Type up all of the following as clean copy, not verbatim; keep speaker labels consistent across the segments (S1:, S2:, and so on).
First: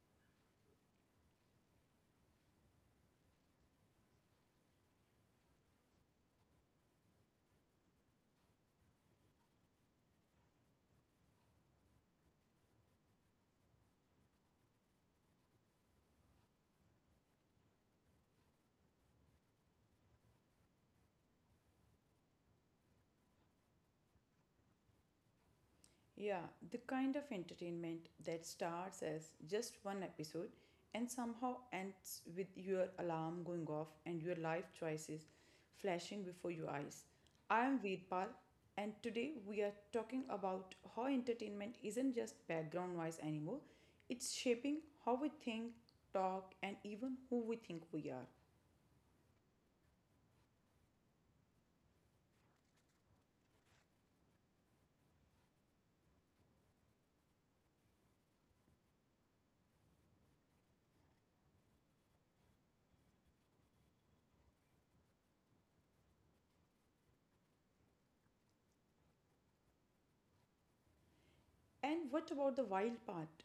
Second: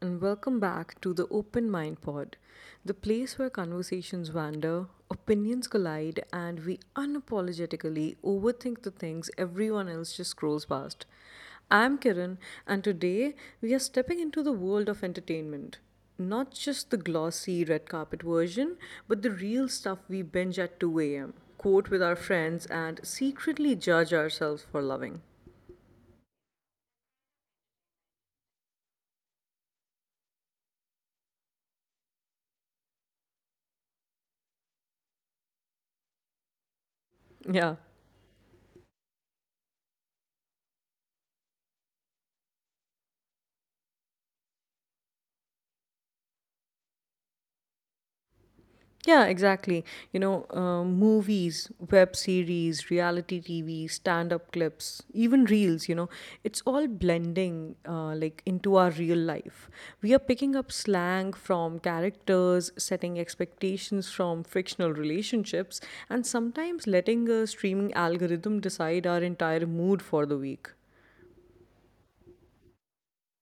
S1: and welcome back to the Open Mind Pod, the place where conversations wander, opinions collide, and we unapologetically overthink the things everyone else just scrolls past. I'm Kiran, and today we are stepping into the world of entertainment. Not just the glossy red carpet version, but the real stuff we binge at 2 a.m., quote with our friends, and secretly judge ourselves for loving.
S2: Yeah, the kind of entertainment that starts as just one episode and somehow ends with your alarm going off and your life choices flashing before your eyes. I
S1: Yeah.
S2: am Veerpal, and today we are talking about how entertainment isn't just background noise anymore, it's shaping how we think, talk, and even who we think we are.
S1: Yeah, exactly. Movies, web series, reality TV, stand up clips, even reels, it's all blending like into our real life. We are picking up slang from characters, setting expectations from fictional relationships, and sometimes letting a streaming algorithm decide our entire mood for the week.
S2: And what about the wild part?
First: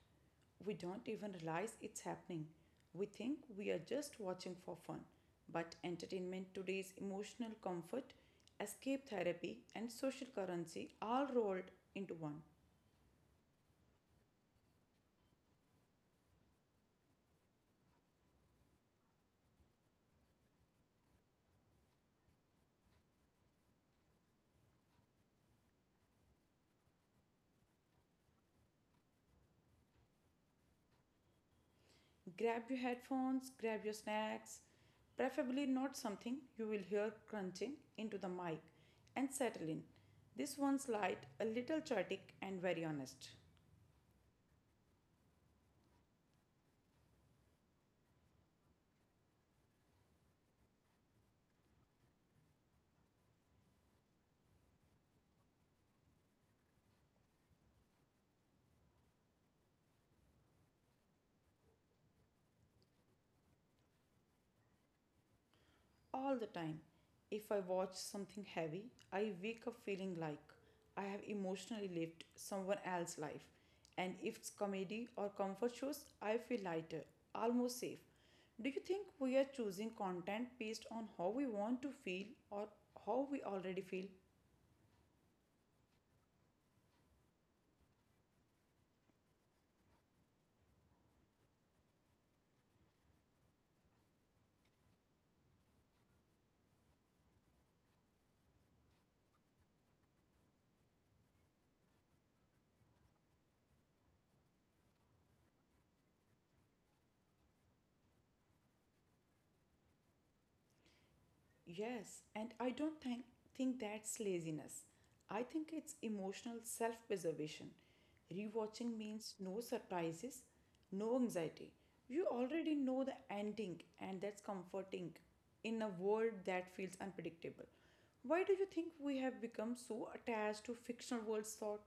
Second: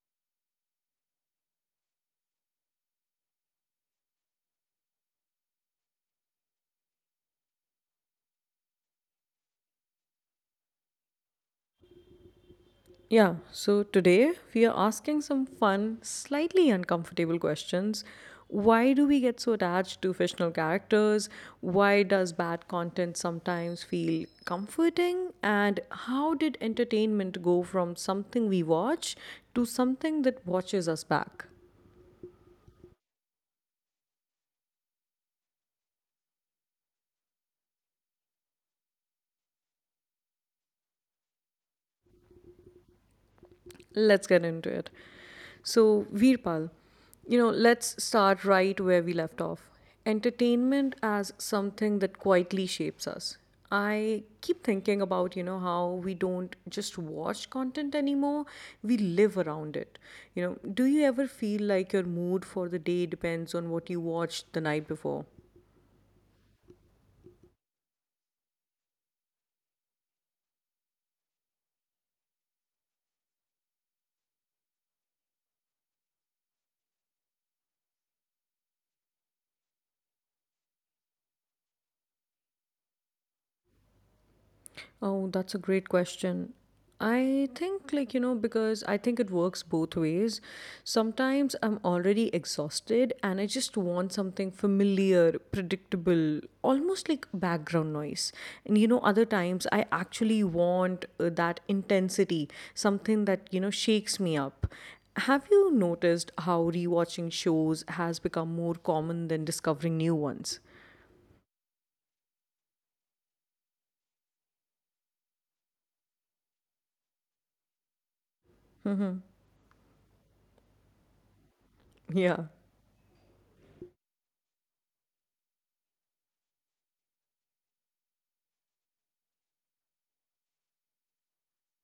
S2: We don't even realize it's happening. We think we are just watching for fun. But entertainment, today's emotional comfort, escape therapy, and social currency all rolled into one.
S1: Yeah, so today we are asking some fun, slightly uncomfortable questions. Why do we get so attached to fictional characters? Why does bad content sometimes feel comforting? And how did entertainment go from something we watch to something that watches us back?
S2: Grab your headphones, grab your snacks, preferably not something you will hear crunching into the mic, and settle in. This one's light, a little chaotic, and very honest.
S1: Let's get into it. So, Veerpal, let's start right where we left off. Entertainment as something that quietly shapes us. I keep thinking about, you know, how we don't just watch content anymore, we live around it. You know, do you ever feel like your mood for the day depends on what you watched the night before?
S2: All the time. If I watch something heavy, I wake up feeling like I have emotionally lived someone else's life. And if it's comedy or comfort shows, I feel lighter, almost safe. Do you think we are choosing content based on how we want to feel or how we already feel?
S1: Oh, that's a great question. I think, because I think it works both ways. Sometimes I'm already exhausted and I just want something familiar, predictable, almost like background noise. And, you know, other times I actually want that intensity, something that, you know, shakes me up. Have you noticed how rewatching shows has become more common than discovering new ones?
S2: Yes, and I don't think that's laziness. I think it's emotional self preservation. Rewatching
S1: Mm-hmm.
S2: means no surprises, no anxiety. You
S1: Yeah.
S2: already know the ending, and that's comforting in a world that feels unpredictable. Why do you think we have become so attached to fictional worlds, thought?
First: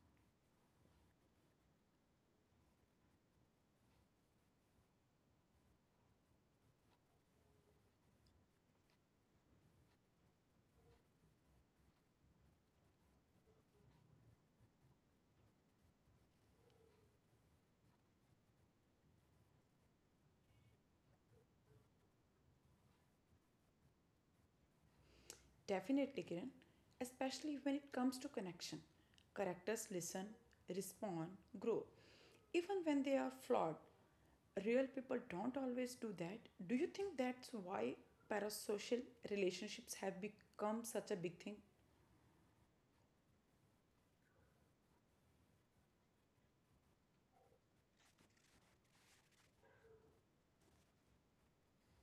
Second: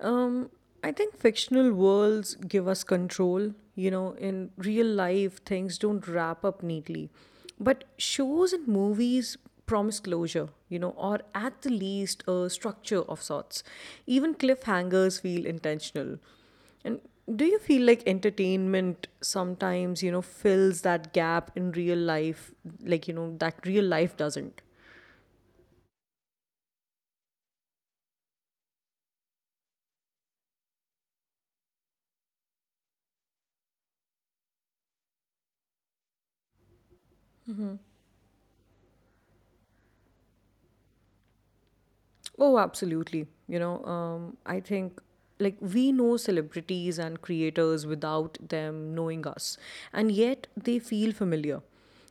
S1: Um, I think fictional worlds give us control. You know, in real life, things don't wrap up neatly. But shows and movies promise closure, you know, or at the least a structure of sorts. Even cliffhangers feel intentional. And do you feel like entertainment sometimes, you know, fills that gap in real life, like, you know, that real life doesn't?
S2: Definitely, Kiran, especially when it comes to connection. Characters listen, respond, grow. Even when they are flawed, real people don't always do that. Do you think that's why parasocial relationships have become such a big thing?
S1: Oh, absolutely. I think like we know celebrities and creators without them knowing us, and yet they feel familiar.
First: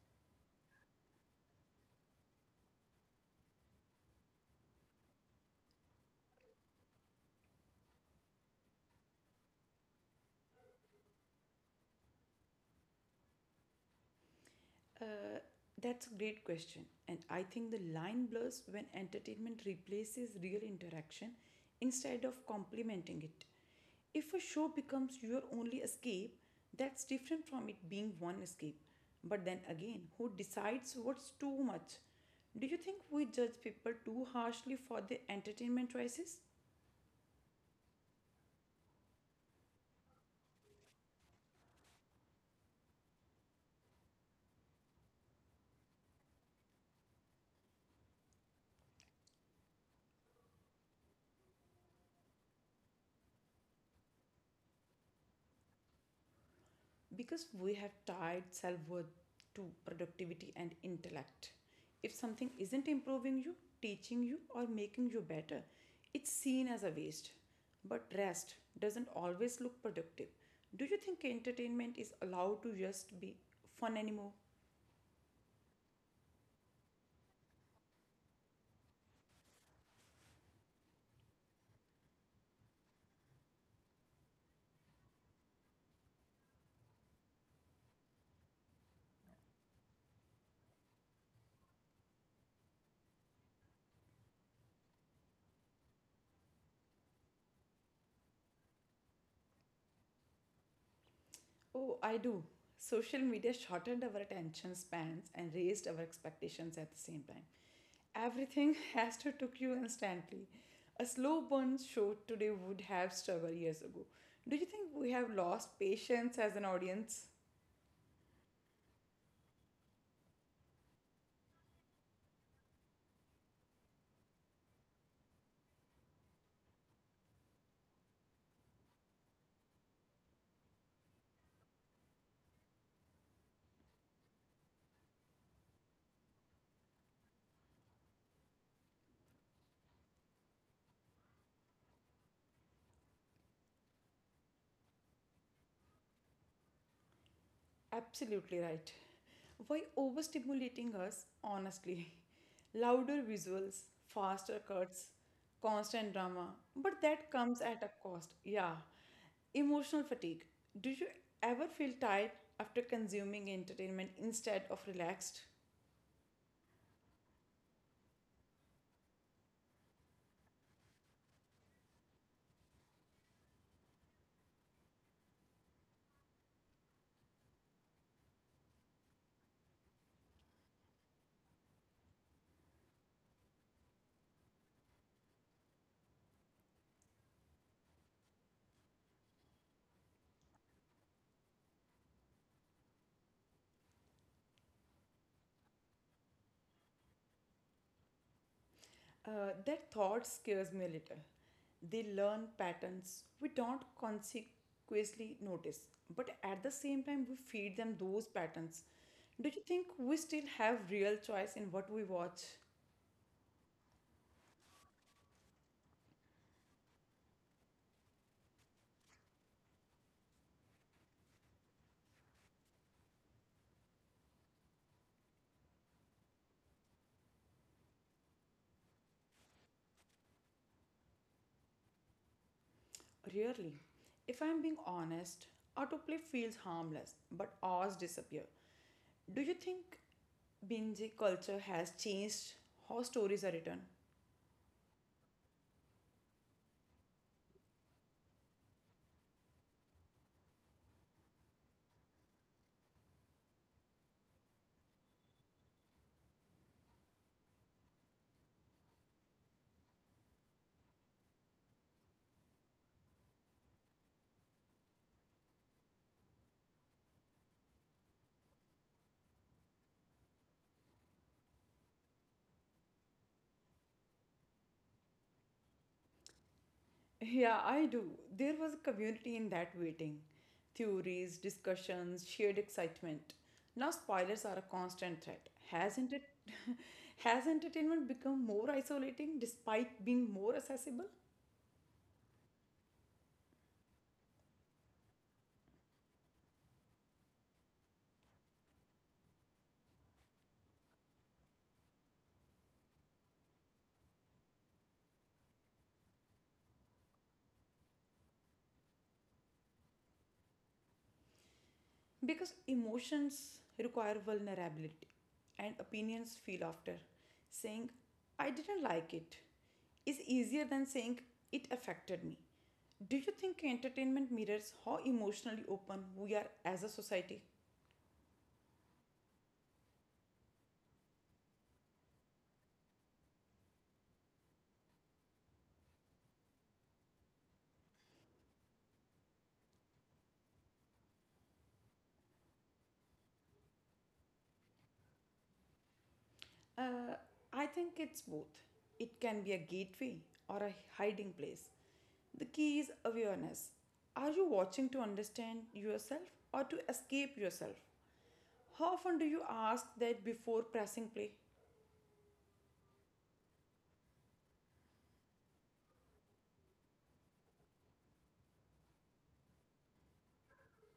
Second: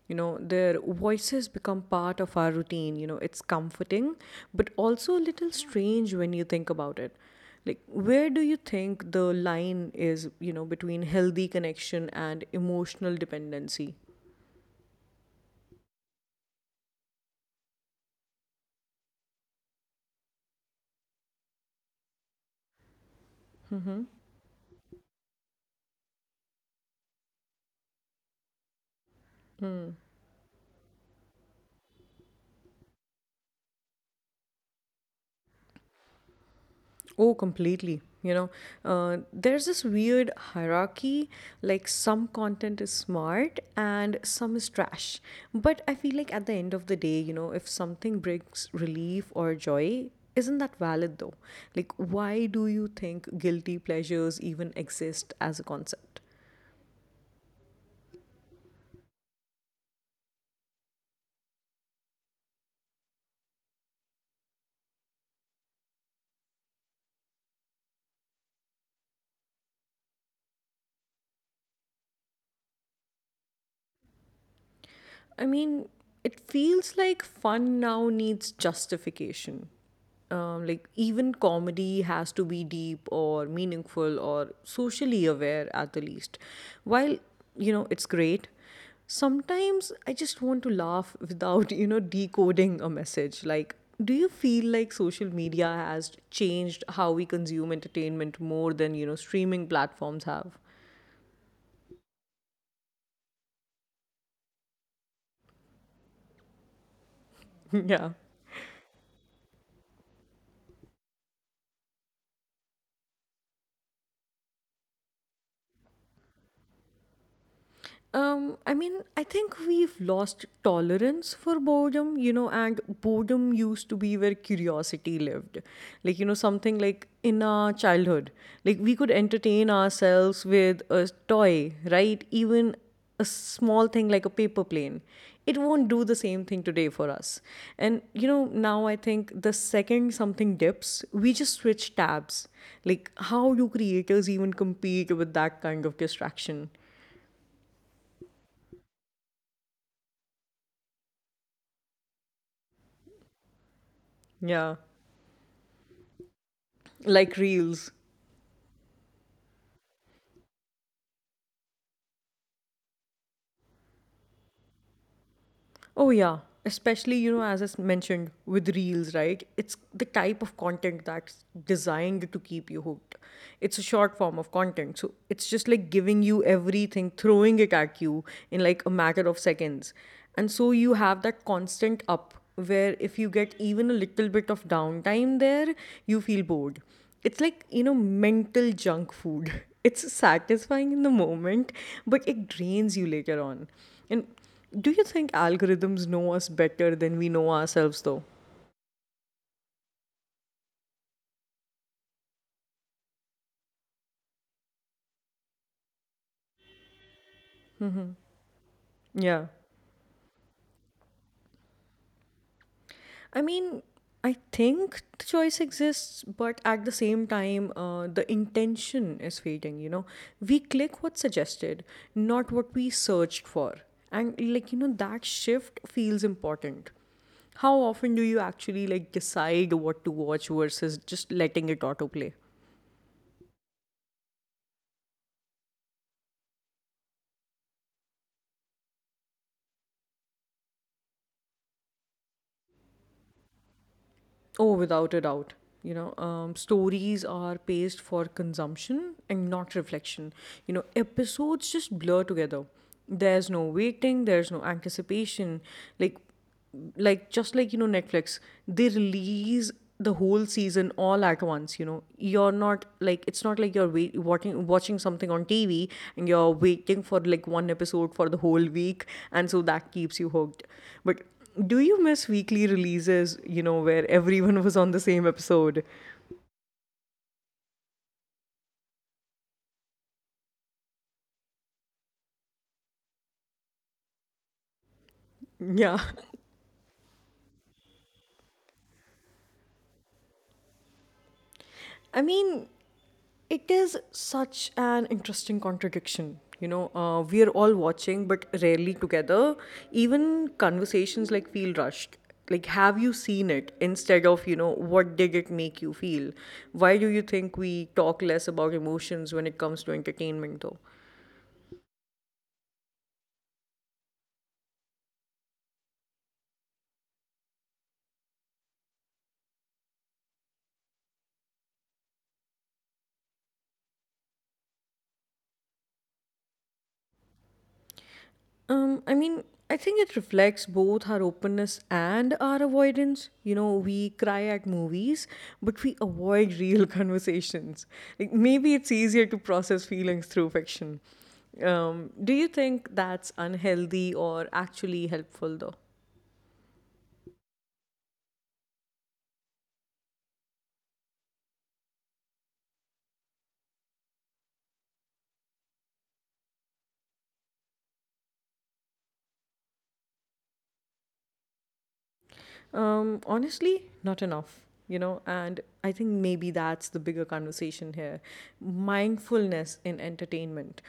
S1: You know, their voices become part of our routine. You know, it's comforting, but also a little strange when you think about it. Like, where do you think the line is, you know, between healthy connection and emotional dependency?
S2: Uh, that's a great question. And I think the line blurs when entertainment replaces real interaction instead of complementing it. If a show becomes your only escape, that's different from it being one escape. But then again, who decides what's too much? Do you think we judge people too harshly for their entertainment choices?
S1: Oh, completely. There's this weird hierarchy. Like, some content is smart and some is trash. But I feel like at the end of the day, you know, if something brings relief or joy, isn't that valid though? Like, why do you think guilty pleasures even exist as a concept?
S2: Because we have tied self worth to productivity and intellect. If something isn't improving you, teaching you, or making you better, it's seen as a waste. But rest doesn't always look productive. Do you think entertainment is allowed to just be fun anymore?
S1: I mean, it feels like fun now needs justification. Like, even comedy has to be deep or meaningful or socially aware at the least. While, you know, it's great, sometimes I just want to laugh without, you know, decoding a message. Like, do you feel like social media has changed how we consume entertainment more than, you know, streaming platforms have?
S2: Oh, I do. Social media shortened our attention spans and raised our expectations at the same time.
S1: Yeah.
S2: Everything has to took you instantly. A slow burn show today would have struggled years ago. Do you think we have lost patience as an audience?
S1: I mean, I think we've lost tolerance for boredom, you know, and boredom used to be where curiosity lived. Like, you know, something like in our childhood, like we could entertain ourselves with a toy, right? Even a small thing like a paper plane. It won't do the same thing today for us. And, you know, now I think the second something dips, we just switch tabs. Like, how do creators even compete with that kind of distraction?
S2: Absolutely right. Why overstimulating us, honestly? Louder visuals, faster
S1: Yeah.
S2: cuts, constant drama, but that
S1: Like
S2: comes at a
S1: reels.
S2: cost. Yeah. Emotional fatigue. Do you ever feel tired after consuming entertainment instead of relaxed?
S1: Oh, yeah. Especially, you know, as mentioned with reels, right? It's the type of content that's designed to keep you hooked. It's a short form of content. So it's just like giving you everything, throwing it at you in like a matter of seconds. And so you have that constant up where if you get even a little bit of downtime there, you feel bored. It's like, you know, mental junk food. It's satisfying in the moment, but it drains you later on. And do you think algorithms know us better than we know ourselves, though?
S2: That thought scares me a little. They learn patterns we don't consequently notice, but at the same time, we feed them those patterns. Do
S1: Yeah.
S2: you think we still have real choice in what we watch?
S1: I mean, I think the choice exists, but at the same time, the intention is fading, you know? We click what's suggested, not what we searched for. And, like, you know, that shift feels important. How often do you actually, like, decide what to watch versus just letting it autoplay?
S2: Really, if I'm being honest, autoplay feels harmless, but ours disappear. Do you think binge culture has changed how stories are written?
S1: Oh, without a doubt. Stories are paced for consumption and not reflection. You know, episodes just blur together. There's no waiting, there's no anticipation. Like, like just like, you know, Netflix, they release the whole season all at once. You know, you're not like it's not like you're watching something on TV and you're waiting for like one episode for the whole week, and so that keeps you hooked. But do you miss weekly releases, you know, where everyone was on the same episode?
S2: Yeah, I do. There was a community in that waiting. Theories, discussions, shared excitement. Now spoilers are a constant threat.
S1: Yeah.
S2: Hasn't it has entertainment become more isolating despite being more accessible?
S1: I mean, it is such an interesting contradiction. We are all watching, but rarely together. Even conversations like feel rushed. Like, have you seen it? Instead of, you know, what did it make you feel? Why do you think we talk less about emotions when it comes to entertainment, though?
S2: Because emotions require vulnerability and opinions feel after. Saying I didn't like it is easier than saying it affected me. Do you think entertainment mirrors how emotionally open we are as a society?
S1: I mean, I think it reflects both our openness and our avoidance. You know, we cry at movies, but we avoid real conversations. Like maybe it's easier to process feelings through fiction. Do you think that's unhealthy or actually helpful though?
S2: Uh, I think it's both. It can be a gateway or a hiding place. The key is awareness. Are you watching to understand yourself or to escape yourself? How often do you ask that before pressing play?
S1: Honestly, not enough, you know, and I think maybe that's the bigger conversation here, mindfulness in entertainment.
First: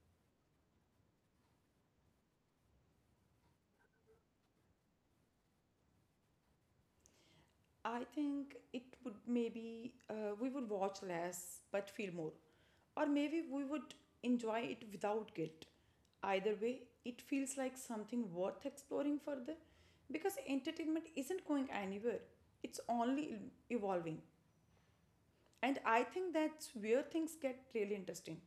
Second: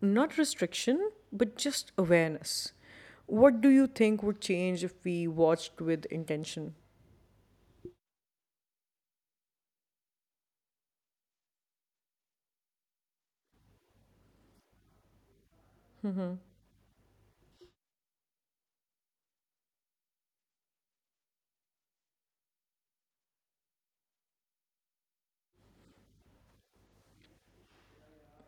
S1: Not restriction, but just awareness. What do you think would change if we watched with intention?
S2: I think it would maybe we would watch less but feel more, or maybe we would enjoy it without guilt. Either way, it feels like something worth exploring further because entertainment isn't going anywhere, it's only evolving. And I think that's where things get really interesting.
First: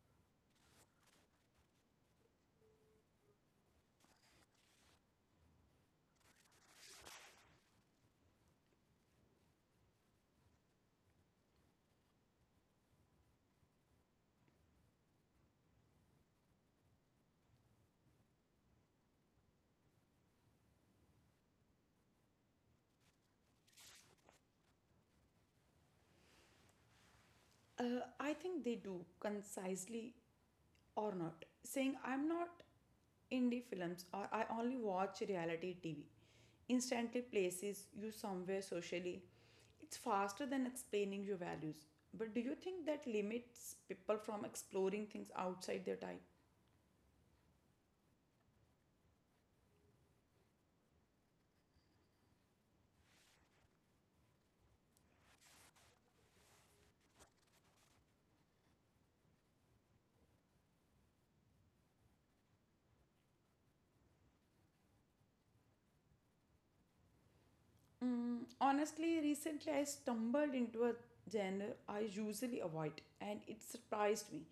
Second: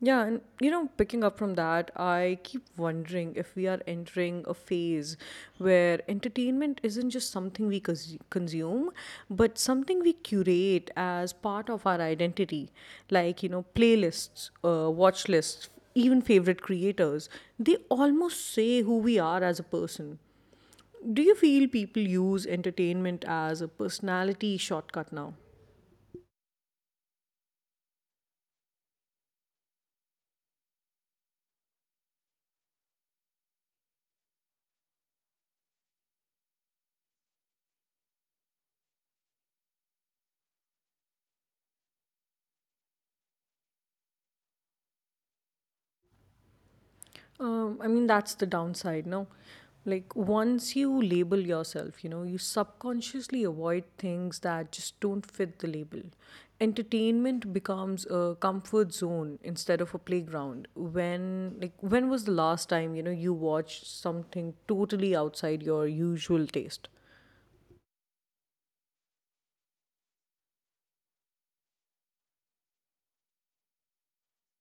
S1: Yeah, and you know, picking up from that, I keep wondering if we are entering a phase where entertainment isn't just something consume, but something we curate as part of our identity. Like, you know, playlists, watch lists, even favorite creators, they almost say who we are as a person. Do you feel people use entertainment as a personality shortcut now?
S2: I think they do concisely or not, saying I'm not indie films or I only watch reality TV, instantly places you somewhere socially. It's faster than explaining your values. But do you think that limits people from exploring things outside their type?
S1: I mean, that's the downside, no? Like, once you label yourself, you know, you subconsciously avoid things that just don't fit the label. Entertainment becomes a comfort zone instead of a playground. When, like, when was the last time, you know, you watched something totally outside your usual taste?
S2: Mm, honestly, recently I stumbled into a genre I usually avoid, and it surprised me.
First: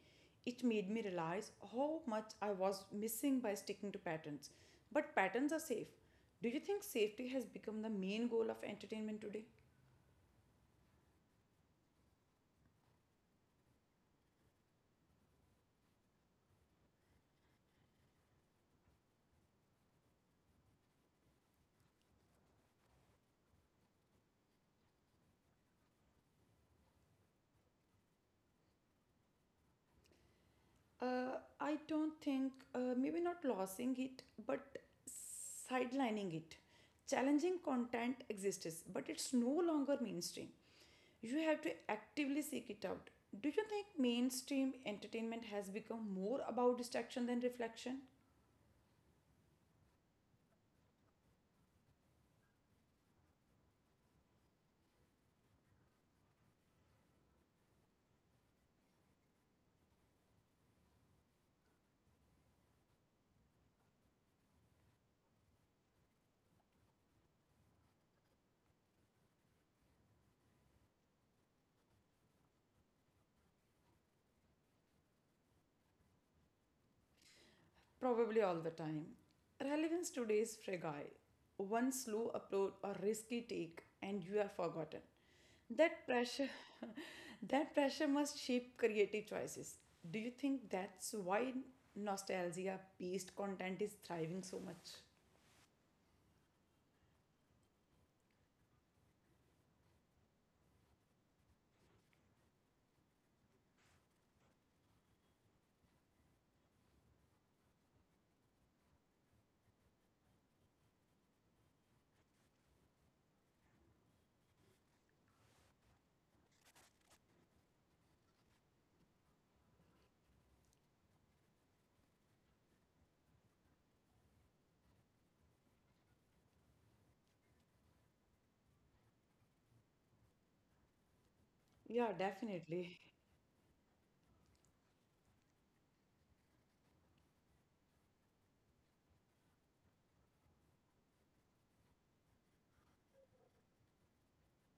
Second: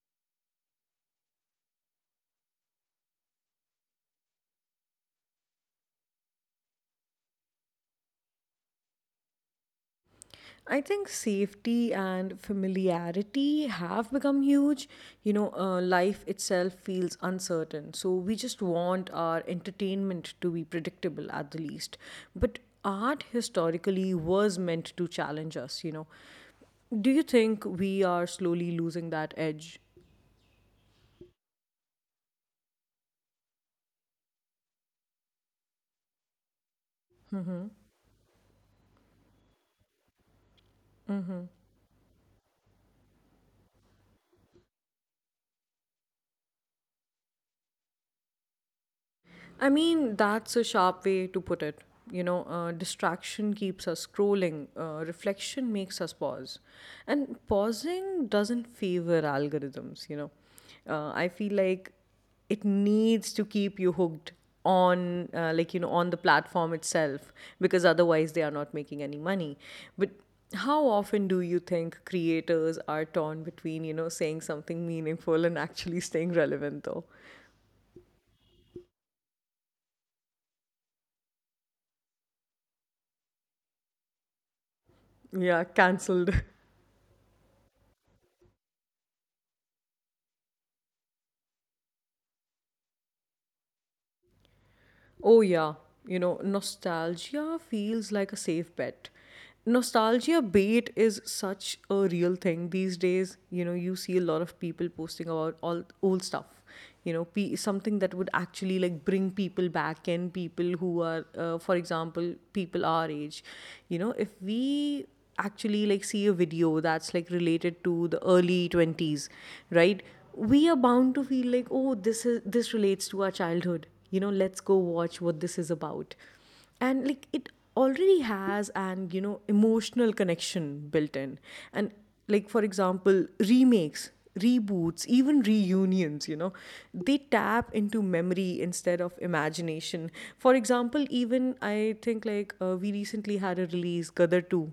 S2: It made me realize how much I was missing by sticking to patterns. But patterns are safe. Do you think safety has become the main goal of entertainment today?
S1: I think safety and familiarity have become huge. Life itself feels uncertain. So we just want our entertainment to be predictable at the least. But art historically was meant to challenge us, you know. Do you think we are slowly losing that edge?
S2: I don't think, maybe not losing it, but sidelining it. Challenging content exists, but it's no longer mainstream. You have to actively seek it out. Do you think mainstream entertainment has become more about distraction than reflection?
S1: I mean, that's a sharp way to put it. Distraction keeps us scrolling, reflection makes us pause. And pausing doesn't favor algorithms, you know. I feel like it needs to keep you hooked on, on the platform itself, because otherwise they are not making any money. But how often do you think creators are torn between, you know, saying something meaningful and actually staying relevant, though?
S2: Probably all the time. Relevance today is fragile. One slow upload or risky take, and you are forgotten.
S1: Yeah,
S2: That
S1: cancelled.
S2: pressure, that pressure must shape creative choices. Do you think that's why nostalgia-based content is thriving so much?
S1: Oh, yeah. You know, nostalgia feels like a safe bet. Nostalgia bait is such a real thing these days. You know, you see a lot of people posting about all old stuff. You know, something that would actually like bring people back in, people who are, for example, people our age. You know, if we actually like see a video that's like related to the early 20s, right? We are bound to feel like, oh, this is, this relates to our childhood, you know, let's go watch what this is about. And like it already has an, you know, emotional connection built in. And
S2: Yeah,
S1: like for
S2: definitely.
S1: example, remakes, reboots, even reunions, you know, they tap into memory instead of imagination. For example, even I think like, we recently had a release, Gadar 2,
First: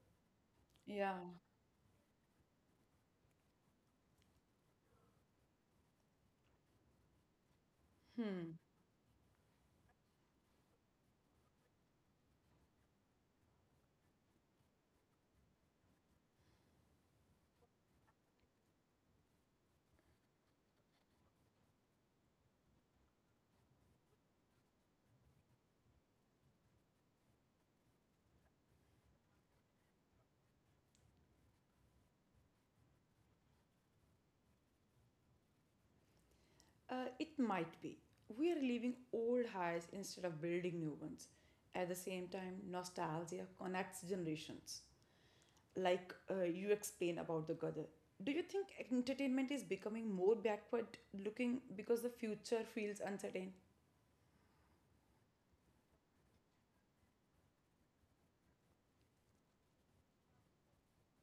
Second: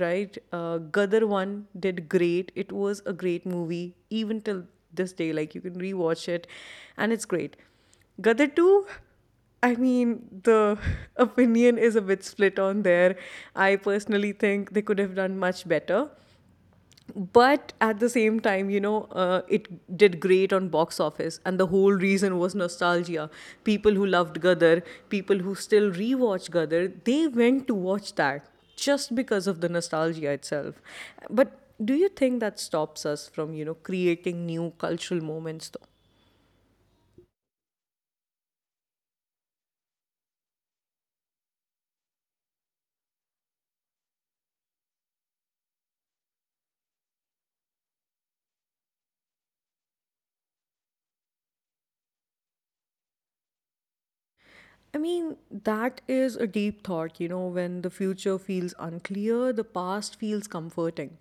S1: right?
S2: Yeah,
S1: Gadar 1 did great. It was a great movie, even till this day. Like, you can rewatch it, and it's great. Gadar 2, I mean, the opinion is a bit split on there. I personally think they could have done much better, but at the same time, you know, it did great on box office, and the whole reason was nostalgia. People who loved Gadar, people who still rewatch Gadar, they went to watch that just because of the nostalgia itself. But do you think that stops us from, you know, creating new cultural moments, though?
S2: it might be. We are leaving old highs instead of building new ones. At the same time, nostalgia connects generations. Like you explain about the Gadar. Do you think entertainment is becoming more backward looking because the future feels uncertain?
S1: I mean, that is a deep thought, you know, when the future feels unclear, the past feels comforting.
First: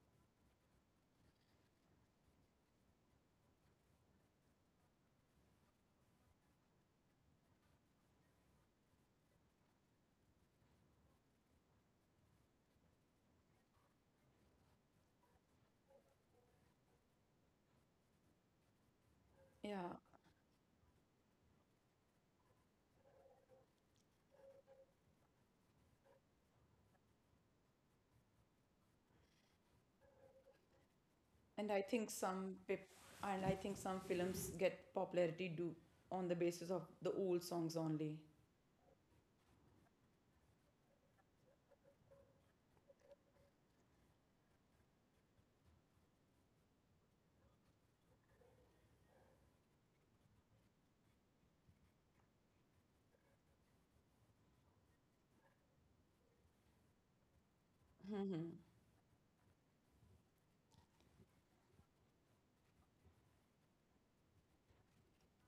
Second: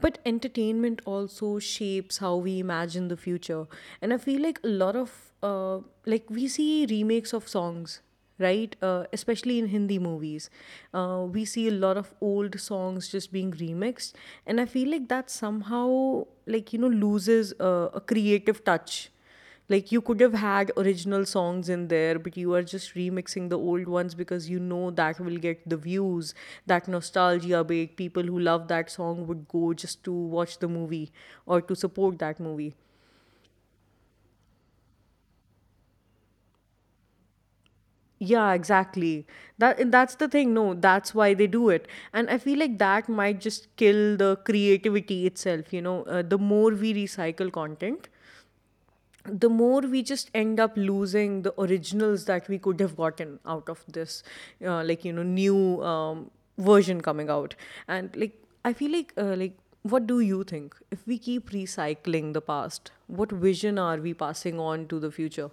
S1: But entertainment also shapes how we imagine the future. And I feel like a lot of, uh, like, we see remakes of songs, right? Especially in Hindi movies. We see a lot of old songs just being remixed. And I feel like that somehow, like, you know, loses a creative touch. Like,
S2: Yeah,
S1: you could have had original songs in there, but you are just remixing the old ones because you know that will get the views. That nostalgia bake, people who love that song would go just to watch the movie or
S2: and
S1: to
S2: I think
S1: support that
S2: some
S1: movie.
S2: pip- and I think some films get popularity due on the basis of the old songs only.
S1: Yeah, exactly. That, and that's the thing, no, that's why they do it. And I feel like that might just kill the creativity itself, you know. The more we recycle content, the more we just end up losing the originals that we could have gotten out of this. Like, you know, new version coming out. And like, I feel like like, what do you think? If we keep recycling the past, what vision are we passing on to the future?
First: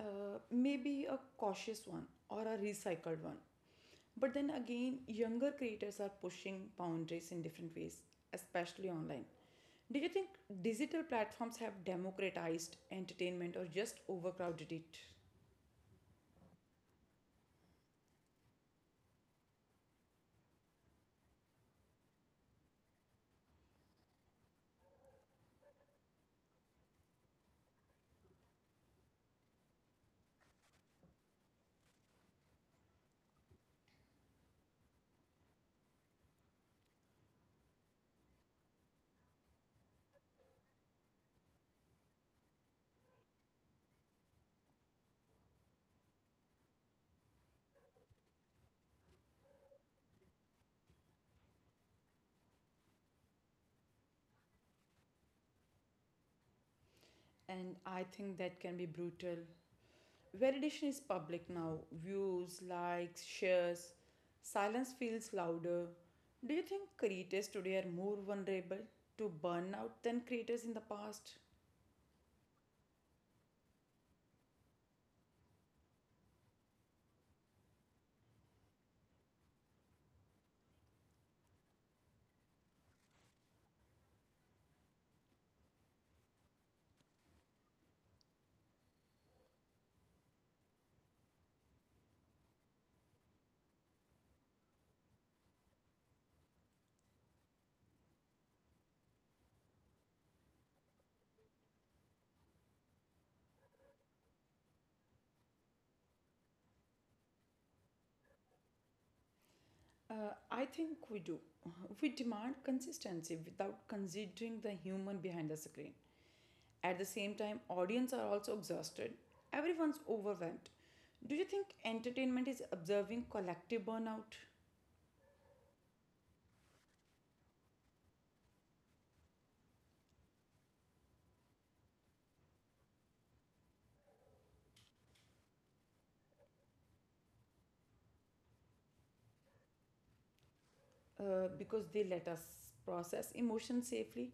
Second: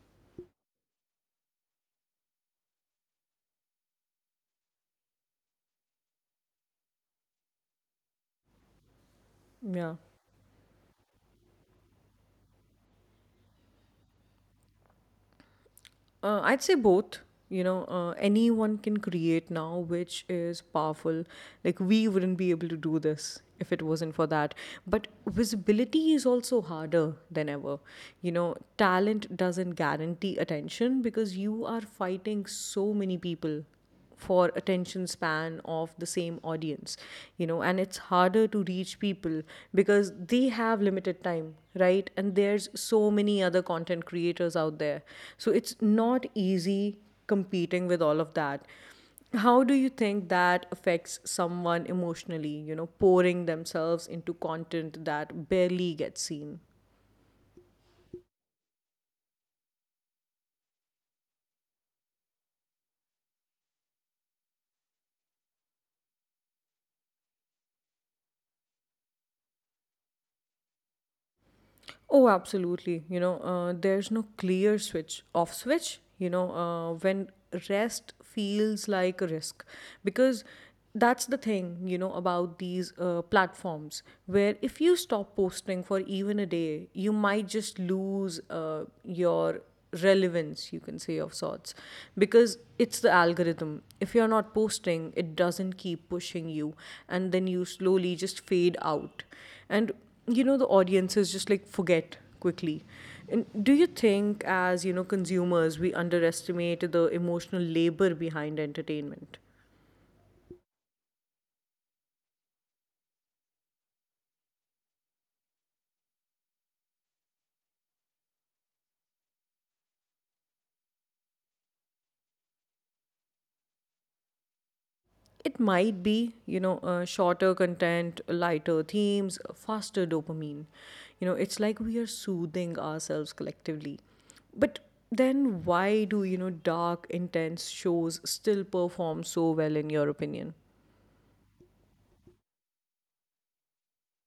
S2: Maybe a cautious one or a recycled one. But then again, younger creators are pushing boundaries in different ways, especially online.
S1: Yeah.
S2: Do you think digital platforms have democratized entertainment or just overcrowded it?
S1: I'd say both. You know, anyone can create now, which is powerful. Like, we wouldn't be able to do this if it wasn't for that. But visibility is also harder than ever. You know, talent doesn't guarantee attention, because you are fighting so many people for attention span of the same audience, you know, and it's harder to reach people because they have limited time, right? And there's so many other content creators out there, so it's not easy competing with all of that. How do you think that affects someone emotionally, you know, pouring themselves into content that barely gets seen?
S2: And I think that can be brutal. Validation is public now views, likes, shares. Silence feels louder. Do you think creators today are more vulnerable to burnout than creators in the past?
S1: Oh, absolutely. You know, there's no clear switch off switch, you know, when rest feels like a risk. Because that's the thing, you know, about these platforms, where if you stop posting for even a day, you might just lose your relevance, you can say, of sorts. Because it's the algorithm. If you're not posting, it doesn't keep pushing you. And then you slowly just fade out. And you know, the audiences just like forget quickly. And do you think, as you know, consumers, we underestimate the emotional labor behind entertainment?
S2: Uh, I think we do. We demand consistency without considering the human behind the screen. At the same time, audience are also exhausted. Everyone's overwhelmed. Do you think entertainment is observing collective burnout
S1: It might be, you know, shorter content, lighter themes, faster dopamine. You know, it's like we are soothing ourselves collectively. But then why do you know dark intense shows still perform so well, in your opinion?
S2: because they let us process emotions safely?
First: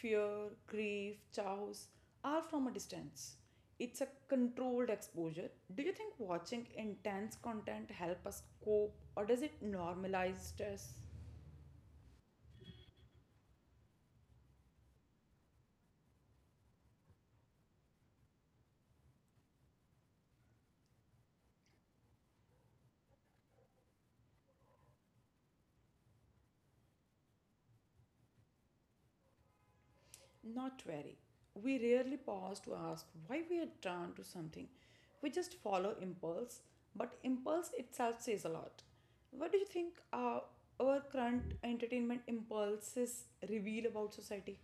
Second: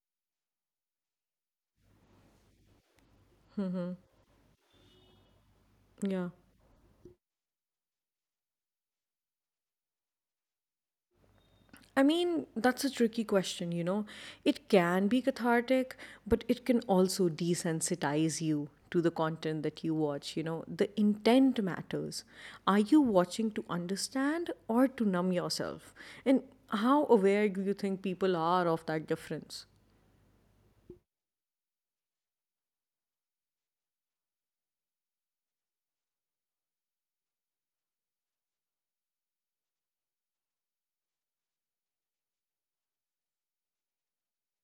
S2: Fear, grief, chows are from a distance. It's a controlled exposure. Do you think
S1: Yeah.
S2: watching intense content help us cope or does it normalize stress?
S1: I mean, that's a tricky question, you know. It can be cathartic, but it can also desensitize you to the content that you watch, you know. The intent matters. Are you watching to understand or to numb yourself? And how aware do you think people are of that difference?
S2: Not very. We rarely pause to ask why we are drawn to something. We just follow impulse, but impulse itself says a lot. What do you think our current entertainment impulses reveal about society?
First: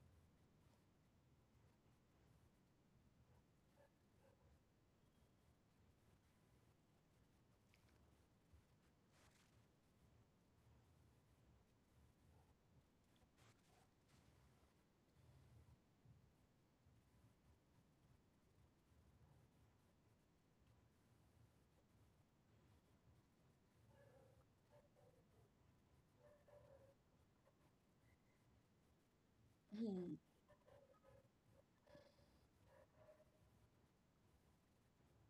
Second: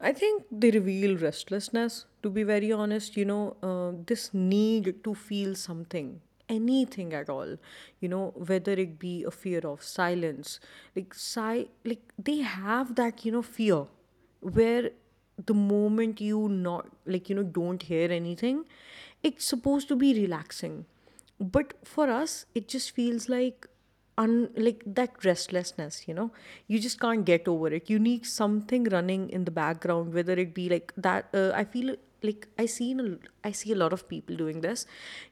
S1: I think they reveal restlessness, to be very honest, you know, this need to feel something, anything at all, you know, whether it be a fear of silence, like, like they have that, you know, fear where the moment you not, like, you know, don't hear anything, it's supposed to be relaxing, but for us it just feels like un, like that restlessness, you know, you just can't get over it. You need something running in the background,
S2: Hmm.
S1: whether it be like that. I feel like I see a lot of people doing this,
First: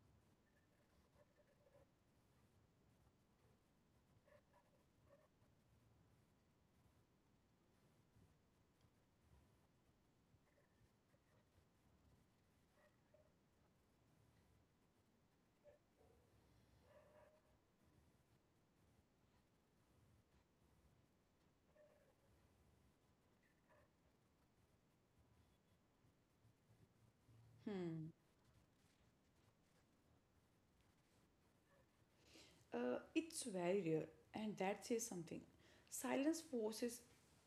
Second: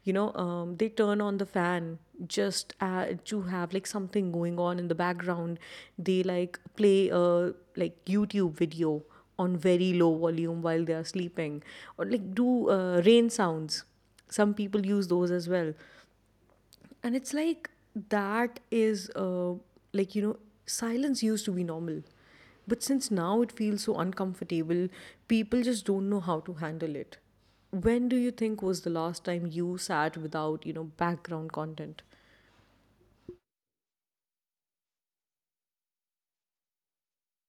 S1: you know. They turn on the fan just to have like something going on in the background. They like play a, like, YouTube video on very low volume while they are sleeping, or like do rain sounds. Some people use those as well. And it's like, that is like, you know, silence used to be normal, but since now it feels so uncomfortable, people just don't know how to handle it. When do you think was the last time you sat without, you know, background content?
S2: It's very rare, and that says something. Silence forces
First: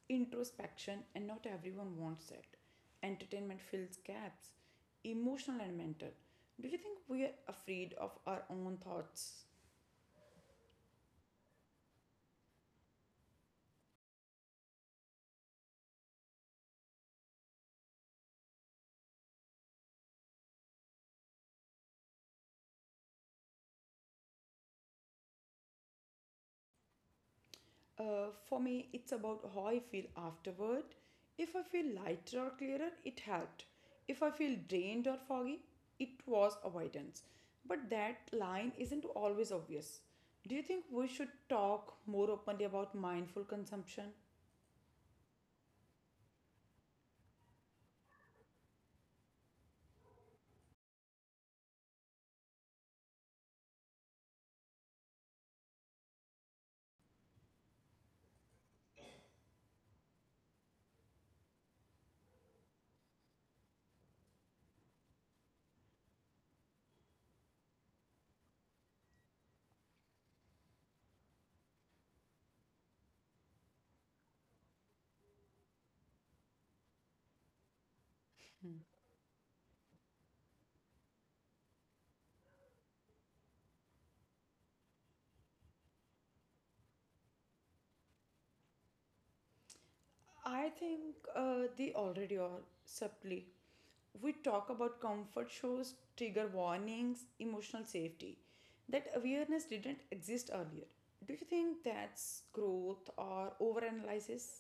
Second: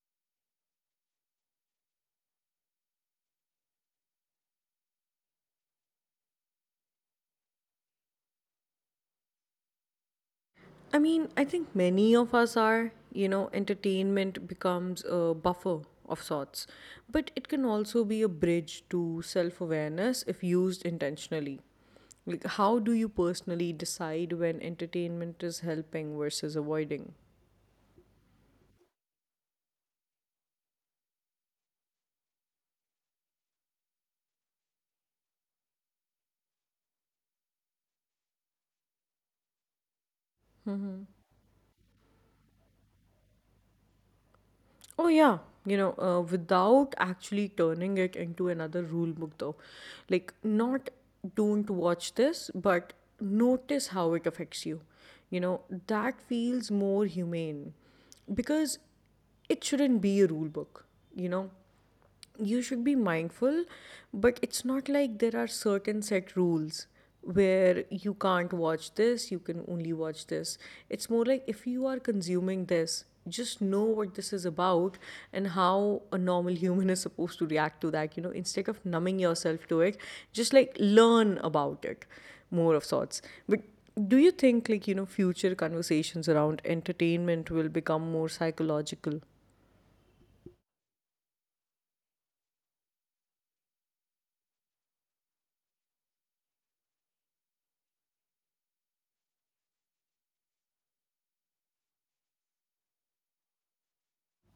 S2: introspection, and not everyone wants that. Entertainment fills gaps, emotional and mental. Do you think we are afraid of our own thoughts?
S1: I mean, I think many of us are, you know. Entertainment becomes a buffer of sorts, but it can also be a bridge to self awareness if used intentionally. Like, how do you personally decide when entertainment is helping versus avoiding?
S2: For me, it's about how I feel afterward. If I feel lighter or clearer, it helped. If I feel drained or foggy, it was avoidance. But that line isn't always obvious. Do you think we should talk more openly about mindful consumption?
S1: Oh, yeah. You know, without actually turning it into another rule book, though. Like, not don't watch this, but notice how it affects you. You know, that feels more humane, because it shouldn't be a rule book, you know? You should be mindful, but it's not like there are certain set rules where you can't watch this, you can only watch this. It's more like, if you are consuming this, just know what this is about and how a normal human is supposed to react to that. You know, instead of numbing yourself to it, just like learn about it more, of sorts. But do you think like, you know, future conversations around entertainment will become more psychological?
S2: I think they already are subtly. We talk about comfort shows, trigger warnings, emotional safety. That awareness didn't exist earlier. Do you think that's growth or overanalysis?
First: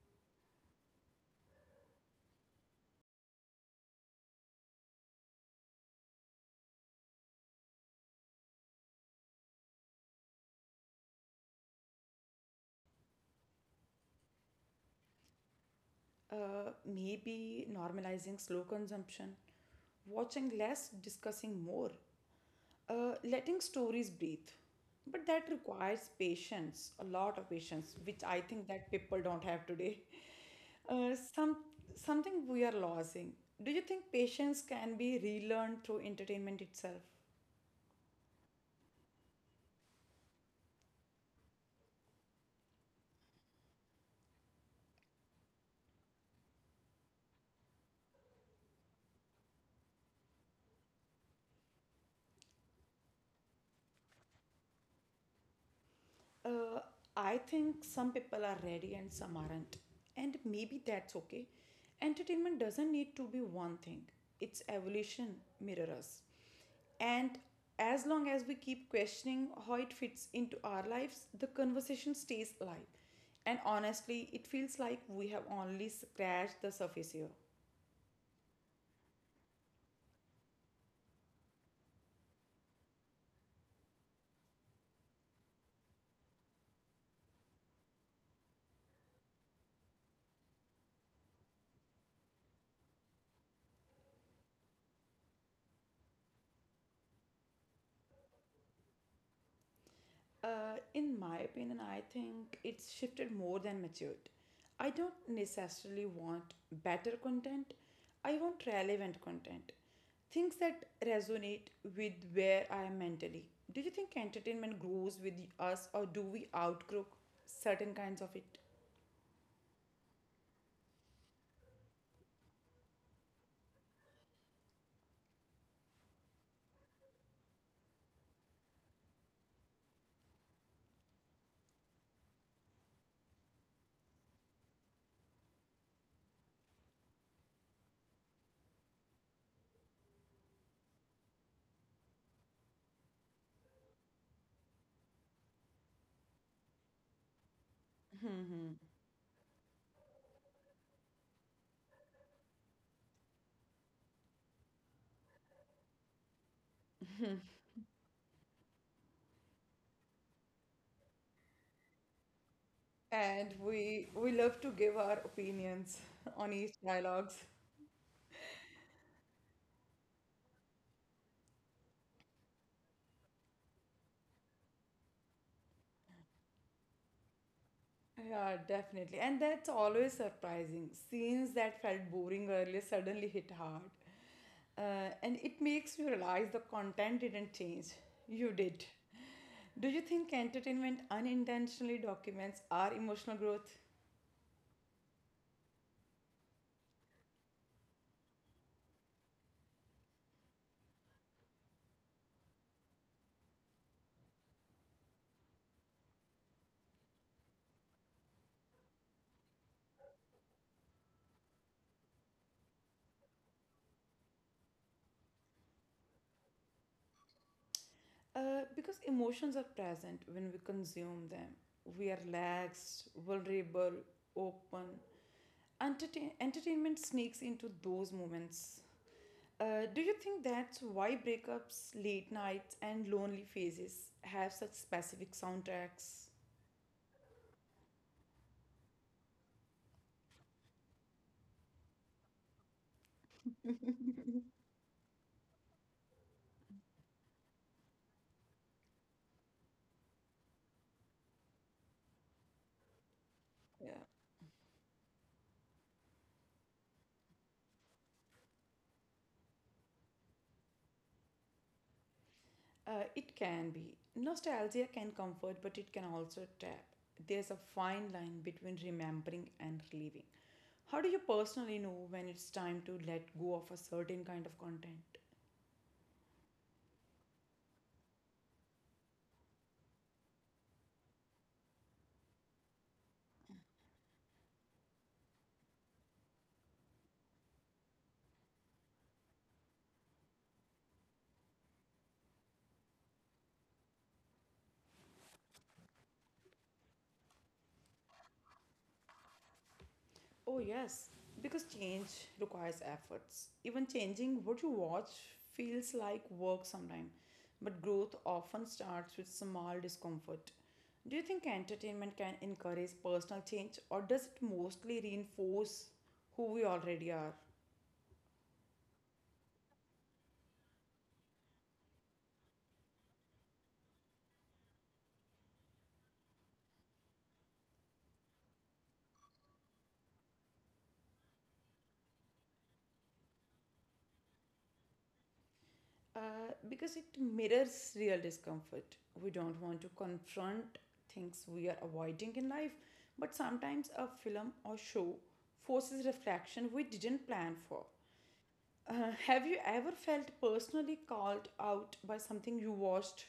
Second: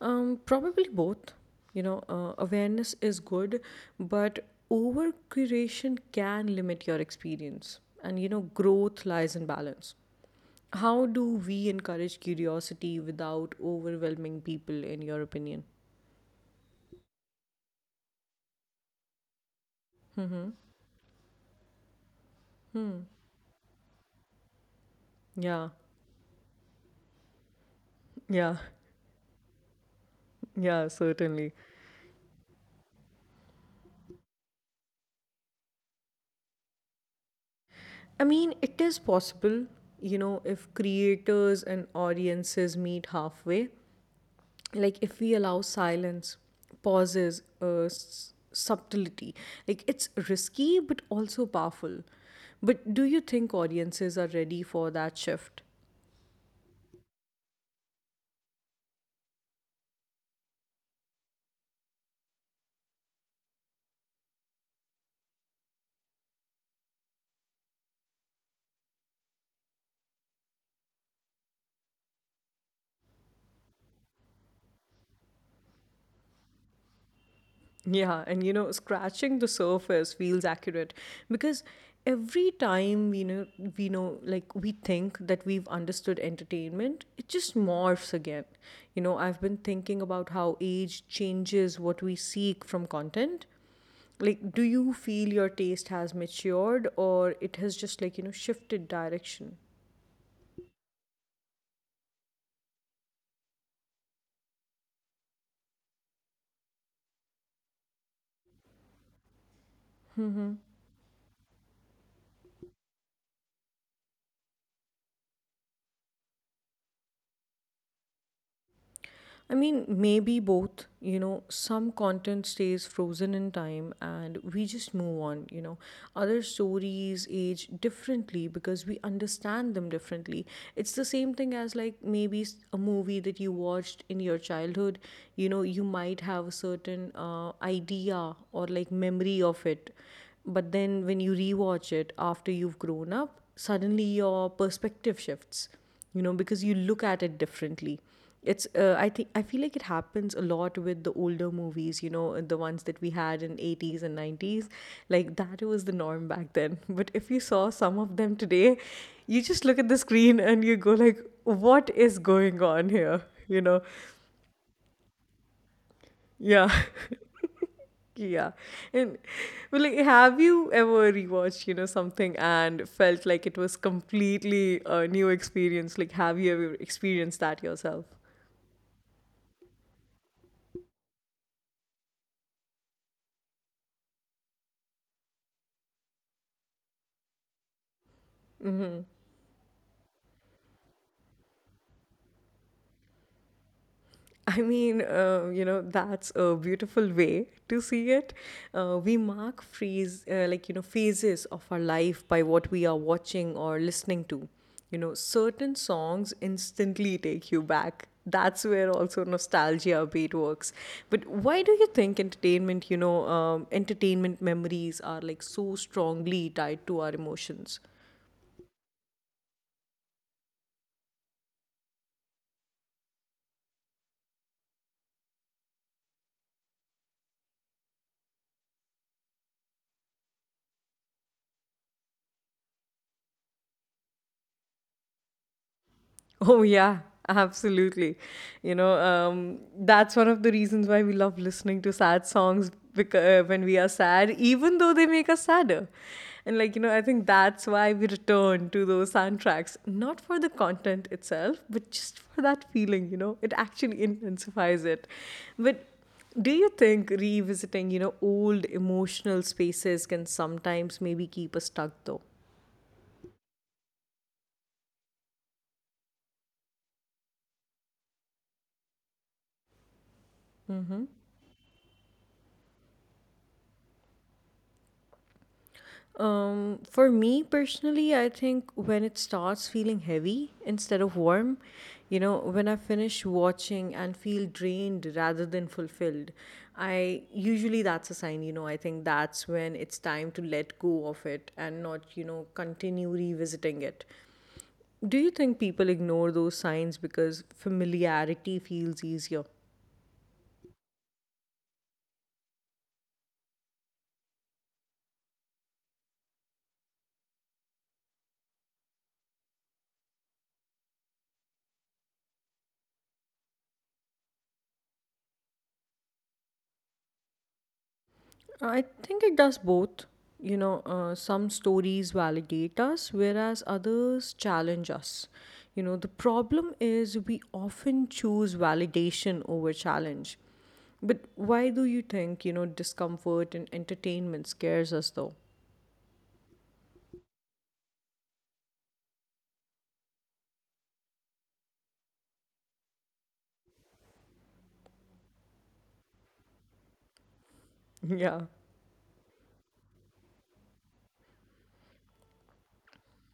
S1: Probably both. You know, awareness is good, but over curation can limit your experience. And, you know, growth lies in balance. How do we encourage curiosity without overwhelming people, in your opinion?
S2: Maybe normalizing slow consumption,
S1: Mm-hmm.
S2: watching less, discussing more,
S1: Hmm.
S2: letting stories breathe. But that
S1: Yeah,
S2: requires patience, a lot of patience, which I
S1: yeah,
S2: think that people don't have today.
S1: yeah,
S2: Uh,
S1: certainly.
S2: some something we are losing. Do you think patience can be relearned through entertainment itself?
S1: I mean, it is possible, you know, if creators and audiences meet halfway. Like if we allow silence, pauses, subtlety. Like, it's risky but also powerful. But do you think audiences are ready for that shift?
S2: Uh, I think some people are ready and some aren't. And maybe that's okay. Entertainment doesn't need to be one thing, its evolution mirrors. And as long as we keep questioning how it fits into our lives, the conversation stays alive. And honestly, it feels like we have only scratched the surface here.
S1: Yeah, and you know, scratching the surface feels accurate, because every time we know, like, we think that we've understood entertainment, it just morphs again. You know, I've been thinking about how age changes what we seek from content. Like, do you feel your taste has matured, or it has just, like, you know, shifted direction?
S2: In my opinion, I think it's shifted more than matured. I don't necessarily want better content, I want relevant content. Things that resonate with where I am mentally. Do you think entertainment grows with us, or do we outgrow certain kinds of it?
S1: I mean, maybe both. You know, some content stays frozen in time and we just move on. You know, other stories age differently because we understand them differently. It's the same thing as like maybe a movie that you watched in your childhood. You know, you might have a certain idea or like memory of it. But then when you rewatch it after you've grown up, suddenly your perspective shifts, you know, because you look at it differently. It's I think, I feel like it happens a lot with the older movies, you know, the ones that we had in 80s and 90s. Like that was the norm back then. But if you saw some of them today, you just look at the screen and you go like, "What is going on here?"
S2: And
S1: You know?
S2: we love to give our opinions on
S1: Yeah.
S2: each dialogues.
S1: Yeah. And well, like, have you ever rewatched, you know, something and felt like it was completely a new experience? Like, have you ever experienced that yourself?
S2: Yeah, definitely. And that's always surprising. Scenes that felt boring earlier suddenly hit hard. And it makes you realize the content didn't change. You did. Do you think entertainment unintentionally documents our emotional growth?
S1: I mean, you know, that's a beautiful way to see it. We mark phase, like, you know, phases of our life by what we are watching or listening to. You know, certain songs instantly take you back. That's where also nostalgia beat works. But why do you think entertainment, you know, entertainment memories are like so strongly tied to our emotions?
S2: Because emotions are present when we consume them. We are relaxed, vulnerable, open. Entertainment sneaks into those moments. Do you think that's why breakups, late nights, and lonely phases have such specific soundtracks?
S1: Oh, yeah, absolutely. You know, that's one of the reasons why we love listening to sad songs, because when we are sad, even though they make us sadder. And, like, you know, I think that's why we return to those soundtracks, not for the content itself, but just for that feeling, you know, it
S2: Yeah.
S1: actually intensifies it. But do you think revisiting, you know, old emotional spaces can sometimes maybe keep us stuck though?
S2: It can be. Nostalgia can comfort, but it can also trap. There's a fine line between remembering and reliving. How
S1: Mm-hmm.
S2: do you personally know when it's time to let go of a certain kind of content?
S1: For me personally, I think when it starts feeling heavy instead of warm, you know, when I finish watching and feel drained rather than fulfilled, I usually, that's a sign, you know. I think that's when it's time to let go of it and not, you know, continue revisiting it. Do you think people ignore those signs because familiarity feels easier?
S2: Oh, yes, because change requires efforts. Even changing what you watch feels like work sometimes, but growth often starts with small discomfort. Do you think entertainment can encourage personal change, or does it mostly reinforce who we already are?
S1: I think it does both. You know, some stories validate us, whereas others challenge us. You know, the problem is we often choose validation over challenge. But why do you think, you know, discomfort and entertainment scares us though?
S2: Because it mirrors real discomfort. We don't want to confront things we are avoiding in life, but sometimes a film or show forces reflection we didn't plan for.
S1: Yeah.
S2: Have you ever felt personally called out by something you watched?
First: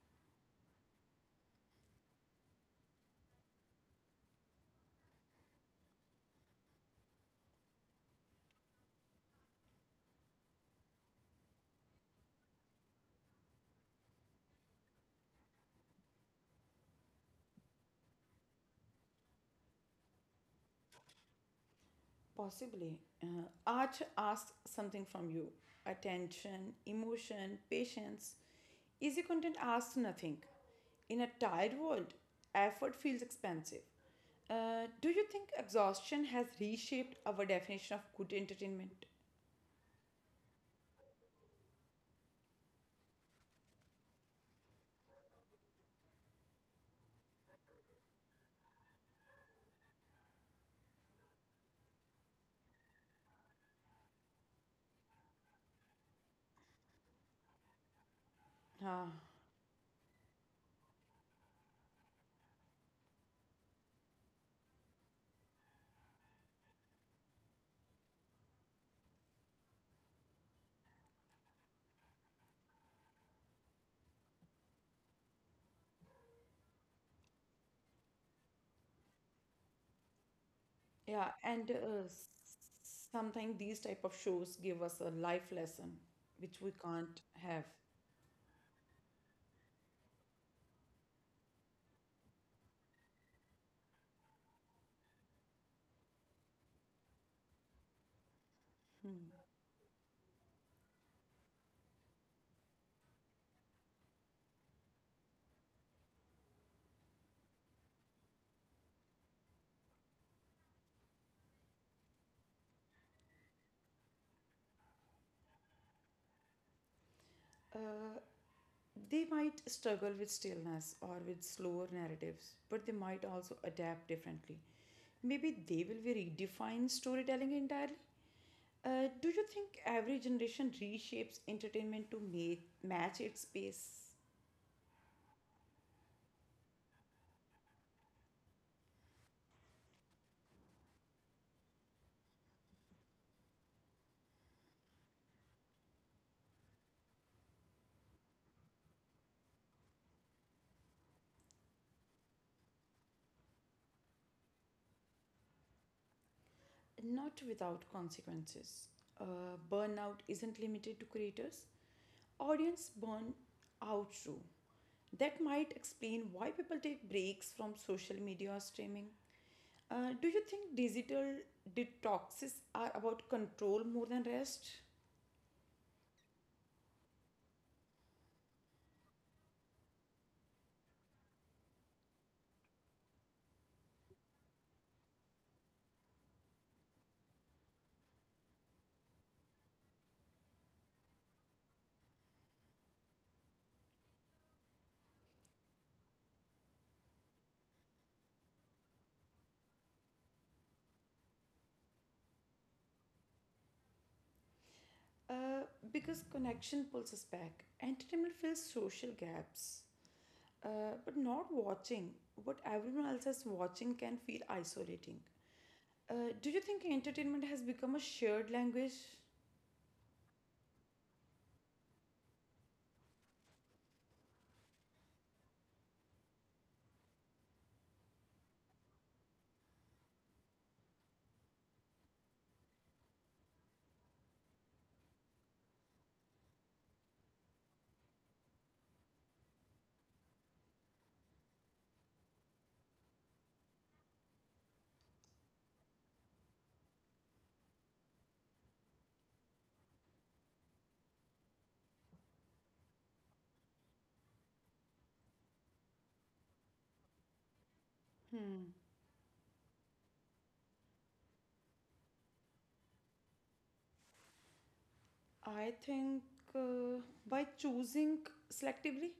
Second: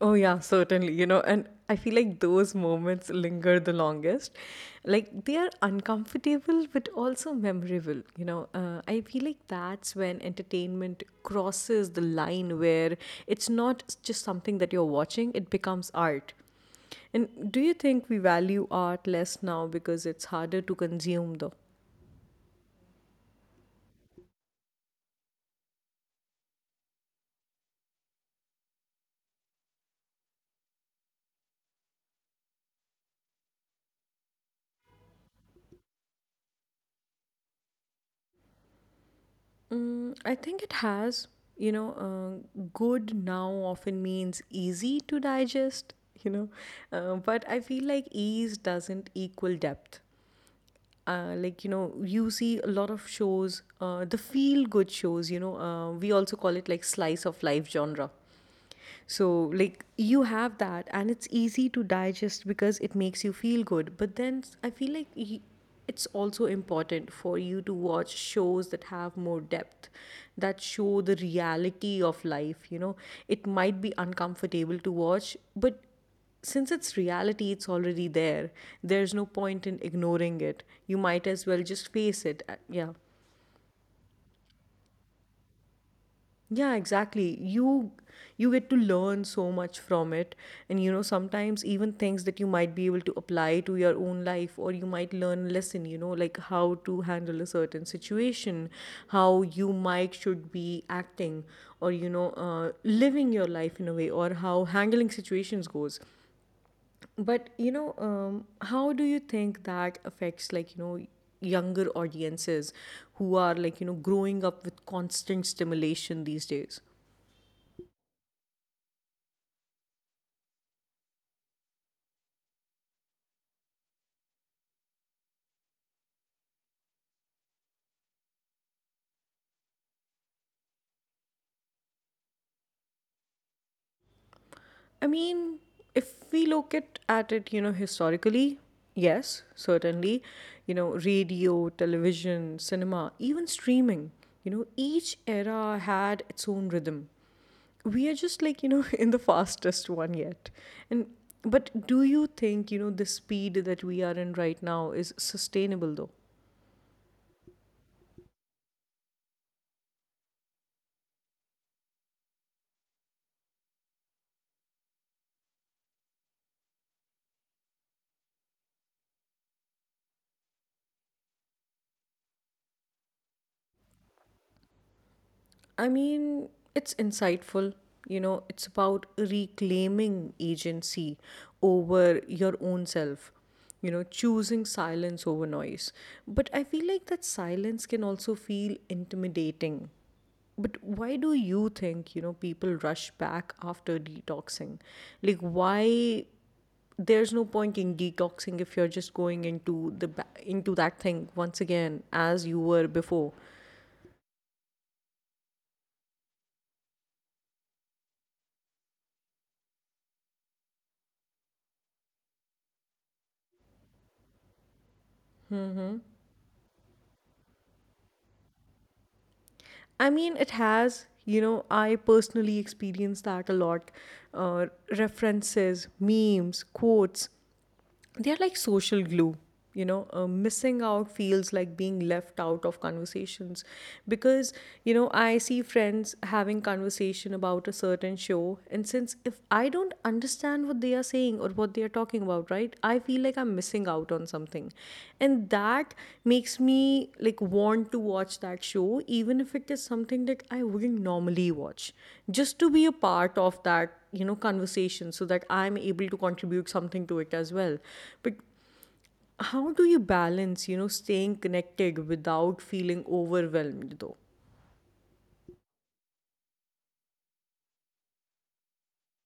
S1: Oh, yeah, certainly. You know, and I feel like those moments linger the longest. Like they are uncomfortable, but also memorable. You know, I feel like that's when entertainment crosses the line where it's not just something that you're watching, it becomes art. And do you think we value art less now because it's harder to consume, though?
S2: Possibly. Art asks something from you attention, emotion, patience. Easy content asks nothing. In a tired world, effort feels expensive. Do you think exhaustion has reshaped our definition of good entertainment?
S1: Mm, I think it has. You know, good now often means easy to digest, you know, but I feel like ease doesn't equal depth. You see a lot of shows, the feel good shows, we also call it like slice of life genre.
S2: Ah,
S1: So like you have that, and it's easy to digest because it makes you feel good. But then I feel like it's also important for you to watch shows that have more depth, that show the reality of life. You know, it might be uncomfortable to watch, but since it's reality, it's already there. There's no point in ignoring it. You
S2: yeah,
S1: might as well
S2: and
S1: just face it. Yeah.
S2: sometimes these type of shows give us a life lesson which we
S1: Yeah,
S2: can't
S1: exactly.
S2: have.
S1: You get to learn so much from it. And you know, sometimes even things that you might be able to apply to your own life, or you might learn a lesson, you know, like how to handle a certain situation, how you might should be acting, or living your life in a way, or how handling situations goes. But you know, how do you think that affects, like, younger audiences who are, like, growing up with constant stimulation these days?
S2: Uh, they might struggle with stillness or with slower narratives, but they might also adapt differently. Maybe they will redefine storytelling entirely. Do you think every generation reshapes entertainment to make, match its pace?
S1: I mean, if we look at it, you know, historically, yes, certainly, you know, radio, television, cinema, even streaming, you know, each era had its own rhythm. We are just like, in the fastest one yet. And but do you think, you know, the speed that we are in right now is sustainable though?
S2: Not without consequences. Burnout isn't limited to creators, audience burn out too. That might explain why people take breaks from social media or streaming. Do you think digital detoxes are about control more than rest?
S1: I mean, it's insightful. You know, it's about reclaiming agency over your own self, you know, choosing silence over noise. But I feel like that silence can also feel intimidating. But why do you think, you know, people rush back after detoxing? Like, why? There's no point in detoxing if you're just going into the into that thing once again as you were before.
S2: Uh, because connection pulls us back. Entertainment fills social gaps. But not watching what everyone else is watching can feel isolating.
S1: Mm-hmm.
S2: Do you think entertainment has become a shared language?
S1: I mean, it has. You know, I personally experience that a lot. Uh, References, memes, quotes, they're like social glue. You know, missing out feels like being left out of conversations, because you know, I see friends having conversation about a certain show, and since, if I don't understand what they are saying or what they are talking about, right, I feel like I'm missing out on something. And that makes me like want to watch that show, even if it is something that I wouldn't normally watch, just to be a part of that, you know, conversation, so that I'm able to contribute something to it as well. But how do you balance, you know, staying connected without feeling overwhelmed though?
S2: I think uh, by choosing selectively,